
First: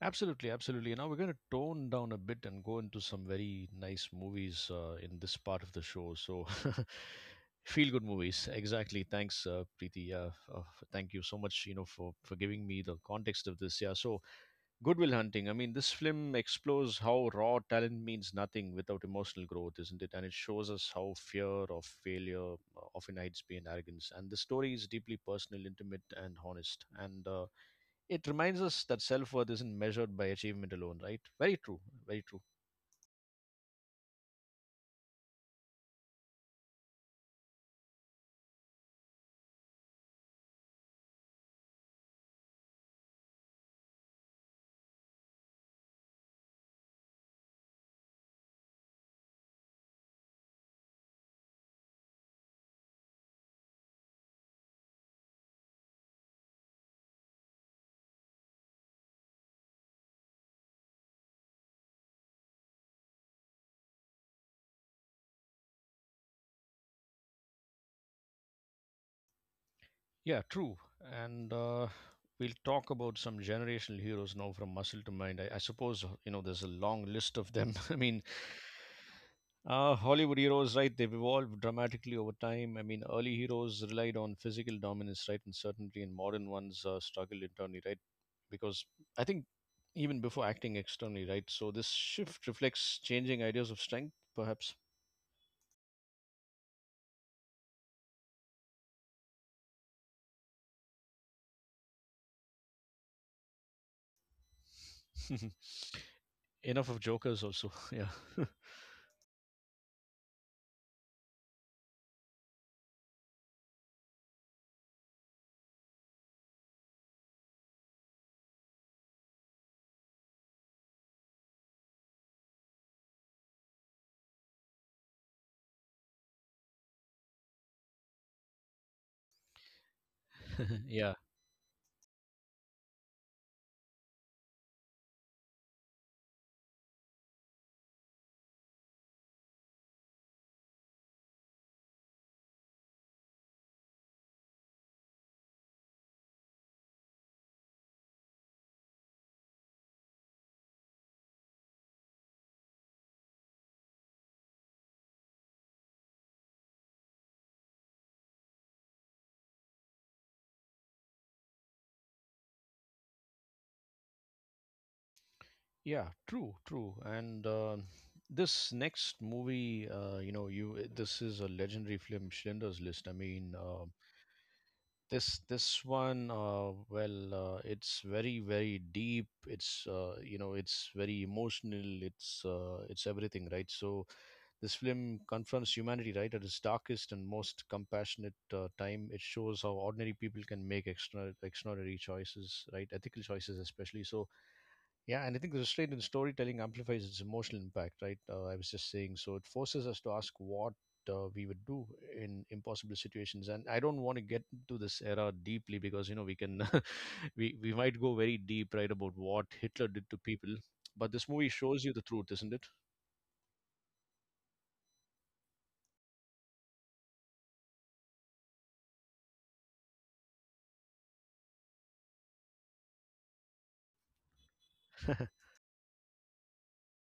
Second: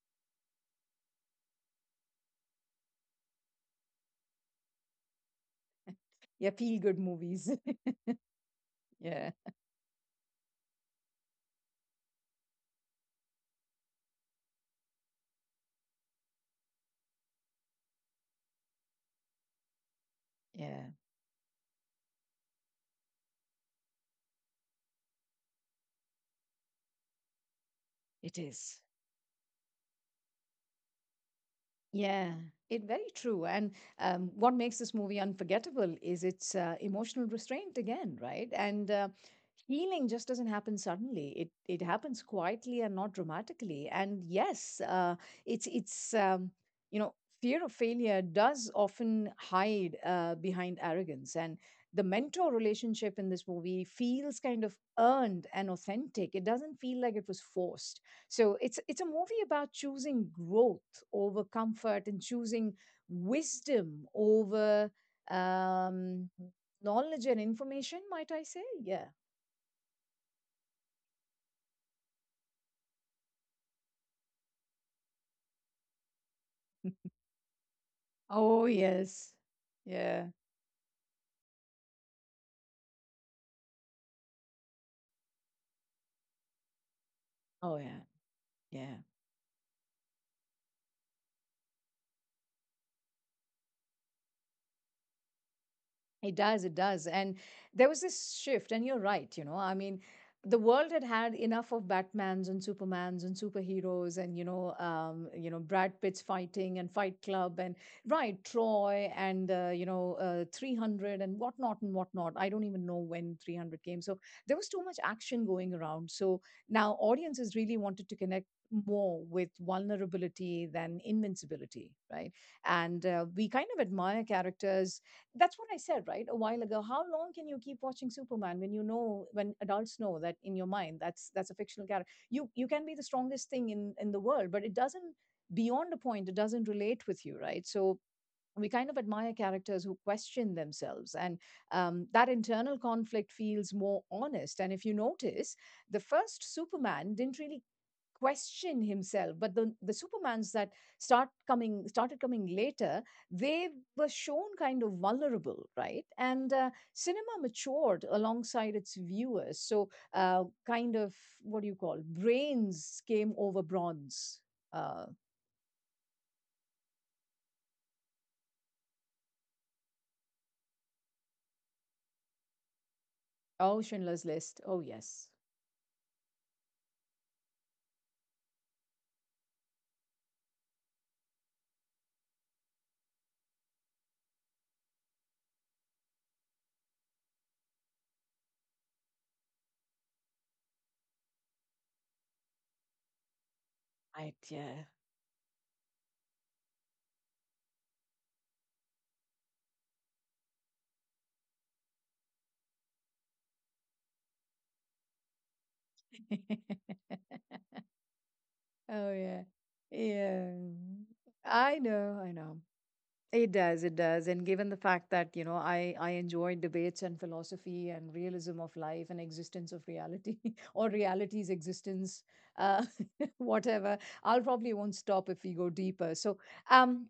S1: Absolutely, absolutely. Now we're going to tone down a bit and go into some very nice movies in this part of the show. So,
S2: Yeah, feel good movies.
S1: feel good movies. Exactly.
S2: Yeah,
S1: Thanks, Preeti. Yeah, uh, thank you so much. You know, for giving me the context of this. Yeah. So, Goodwill Hunting. I mean, this film explores how raw talent means nothing without emotional growth, isn't it? And it shows
S2: yeah,
S1: us how fear of failure often hides behind arrogance. And the story is deeply personal, intimate, and honest. And it
S2: it
S1: reminds
S2: is.
S1: us that self worth isn't measured by achievement alone, right? Very true. Very
S2: Yeah,
S1: true.
S2: it very true. And what makes this movie unforgettable is its emotional restraint again, right? And healing just doesn't happen suddenly, it happens quietly and not dramatically. And yes, it's you know, fear of failure does often hide behind arrogance. And the mentor relationship in this movie feels kind of earned and authentic, it doesn't feel like it was forced. So it's a movie about choosing growth over comfort and choosing wisdom over, um knowledge and information, might I say. Yeah.
S1: Yeah, true. And we'll talk about some generational heroes now from muscle to mind. I suppose, you know, there's a long list of them. I mean,
S2: Oh, yes. Yeah.
S1: Hollywood heroes, right? They've evolved dramatically over time. I mean, early heroes relied on physical dominance, right, and certainty, and modern ones struggle
S2: Oh
S1: internally, right?
S2: yeah,
S1: Because
S2: yeah.
S1: I think even before acting externally, right? So this shift reflects changing ideas of strength, perhaps.
S2: It does, it does. And there was this shift, and you're right, you know. I mean, the world had had enough of Batmans and Supermans and superheroes and, you know, Brad Pitt's fighting
S1: Enough
S2: and
S1: of
S2: Fight
S1: jokers,
S2: Club
S1: also.
S2: and,
S1: Yeah.
S2: right, Troy and, you know, 300 and whatnot and whatnot. I don't even know when 300 came. So there was too much action going around. So now audiences really wanted to connect more with vulnerability than invincibility, right? And we kind of admire characters, that's what I said, right, a while ago. How long can you keep watching Superman when you know, when adults know that in your mind
S1: Yeah.
S2: that's a fictional character? You can be the strongest thing in the world, but it doesn't, beyond a point. It doesn't relate with you, right? So we kind of admire characters who question themselves. And that internal conflict feels more honest. And if you notice, the first Superman didn't really question himself, but the Supermans that started coming later, they were shown kind of vulnerable, right? And cinema matured alongside its viewers, so kind of, what do you call, brains came over bronze. uh,
S1: Yeah. True. True. And this next movie, you this is a legendary film, Schindler's List. I mean,
S2: oh, Schindler's List. Oh yes.
S1: this this one, well, it's very very deep. It's it's very emotional. It's everything, right? So this film confronts humanity right at its darkest and most compassionate time. It shows how ordinary people can make extraordinary choices, right? Ethical choices, especially. So,
S2: Right, yeah.
S1: yeah, and I think the restraint in storytelling amplifies its emotional impact, right? I was just saying. So, it forces us to ask what we would do in impossible situations. And I don't want to get into this era deeply, because you know we can we might go very deep, right,
S2: Oh
S1: about
S2: yeah.
S1: what Hitler did to
S2: Yeah.
S1: people. But this movie
S2: I
S1: shows you the
S2: know,
S1: truth,
S2: I
S1: isn't
S2: know.
S1: it?
S2: It does, it does. And given the fact that, you know, I enjoy debates and philosophy and realism of life and existence of reality or reality's existence, uh whatever. I'll probably won't stop if we go deeper. So, um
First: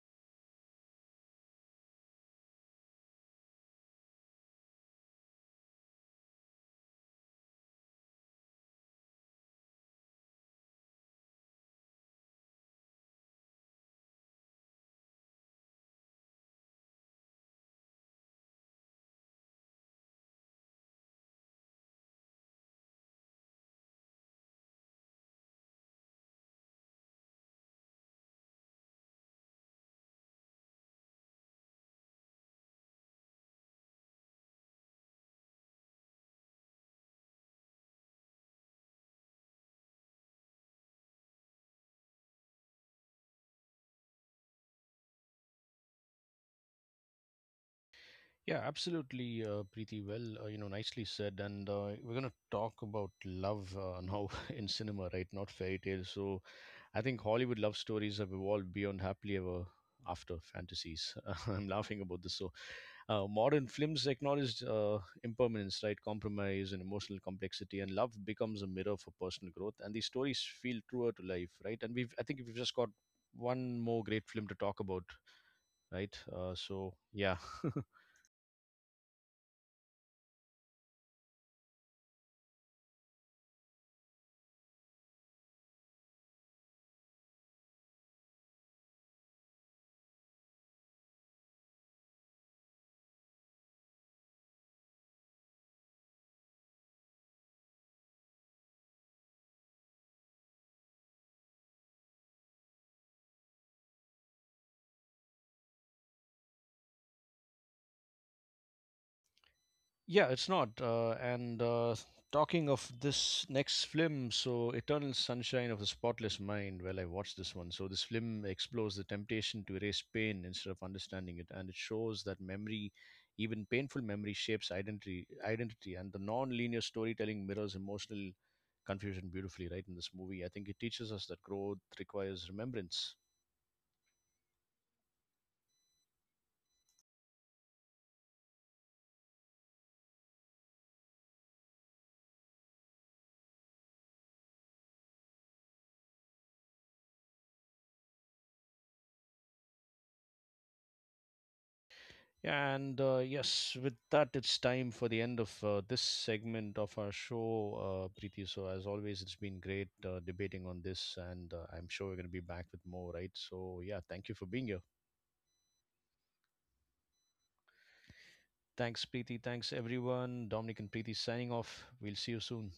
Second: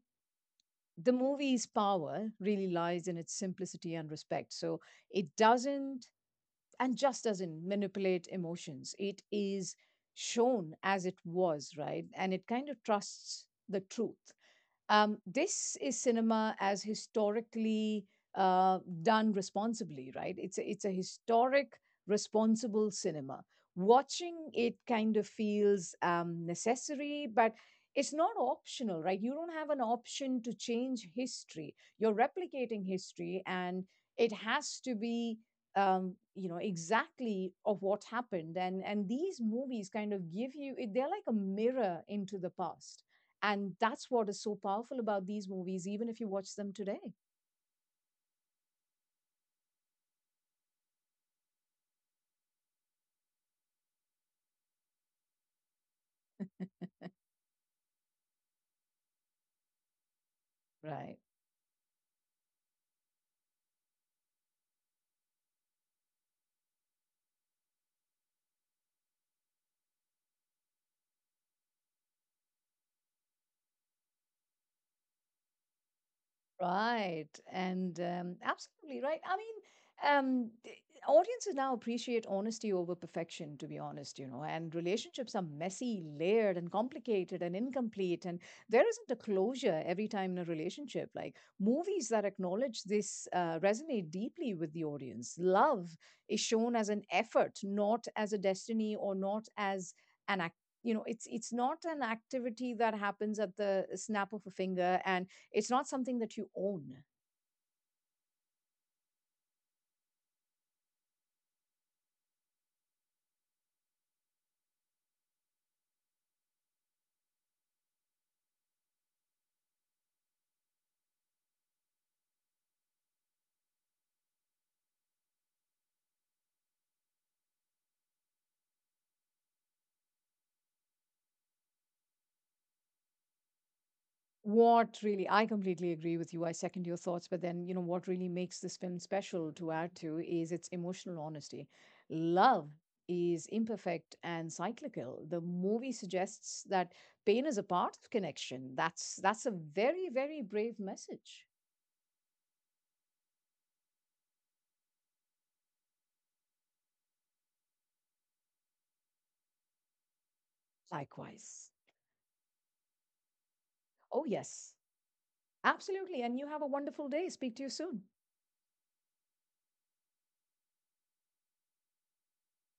S2: the movie's power really lies in its simplicity and respect. So, it doesn't and just doesn't manipulate emotions. It is shown as it was, right? And it kind of trusts the truth. This is cinema as historically done responsibly, right? It's a historic, responsible cinema. Watching it kind of feels necessary, but it's not optional, right? You don't have an option to change history. You're replicating history, and it has to be you know, exactly of what happened. And these movies kind of give you it, they're like a mirror into the past. And that's what is so powerful about these movies, even if you watch them today,
S1: Yeah, absolutely, Preeti. Well, you know, nicely said. And we're going to talk about love now in cinema, right? Not fairy tales. So I think Hollywood love stories have evolved beyond happily ever after fantasies.
S2: right?
S1: I'm laughing about this. So modern films acknowledge impermanence, right? Compromise and emotional complexity, and love becomes a mirror for personal growth. And these stories feel truer to life, right? And we've, I think, we've just got one more great film to talk about, right? So
S2: Right.
S1: yeah.
S2: And absolutely right. I mean, um, the- audiences now appreciate honesty over perfection, to be honest, you know, and relationships are messy, layered, and complicated and incomplete. And there isn't a closure every time in a relationship. Like movies that acknowledge this resonate deeply with the audience. Love is shown as an effort, not as a destiny or not as an act. You know, it's not an activity that happens at the snap of a finger, and it's not something that you own.
S1: Yeah, it's not. And talking of this next film, so Eternal Sunshine of a Spotless Mind, well, I watched this one. So this film explores the temptation to erase pain instead of understanding it, and it shows that memory, even painful memory, shapes identity, and the non-linear storytelling mirrors emotional confusion beautifully. Right in this movie, I think it teaches us that growth requires remembrance.
S2: What really, I completely agree with you. I second your thoughts. But then, you know, what really makes this film special to add to is its emotional honesty. Love is imperfect and cyclical. The movie suggests that pain is a part of connection. That's a very, very brave message.
S1: And Yes, with that, it's time for the end of this segment of our show, Preeti. So, as always, it's been great debating on this, and
S2: Likewise.
S1: I'm sure we're going to be back with more, right? So, yeah,
S2: Oh
S1: thank you for being
S2: yes.
S1: here.
S2: Absolutely. And you have a wonderful day. Speak to you soon.
S1: Thanks, Preeti. Thanks, everyone. Dominic and Preeti signing off. We'll see you soon.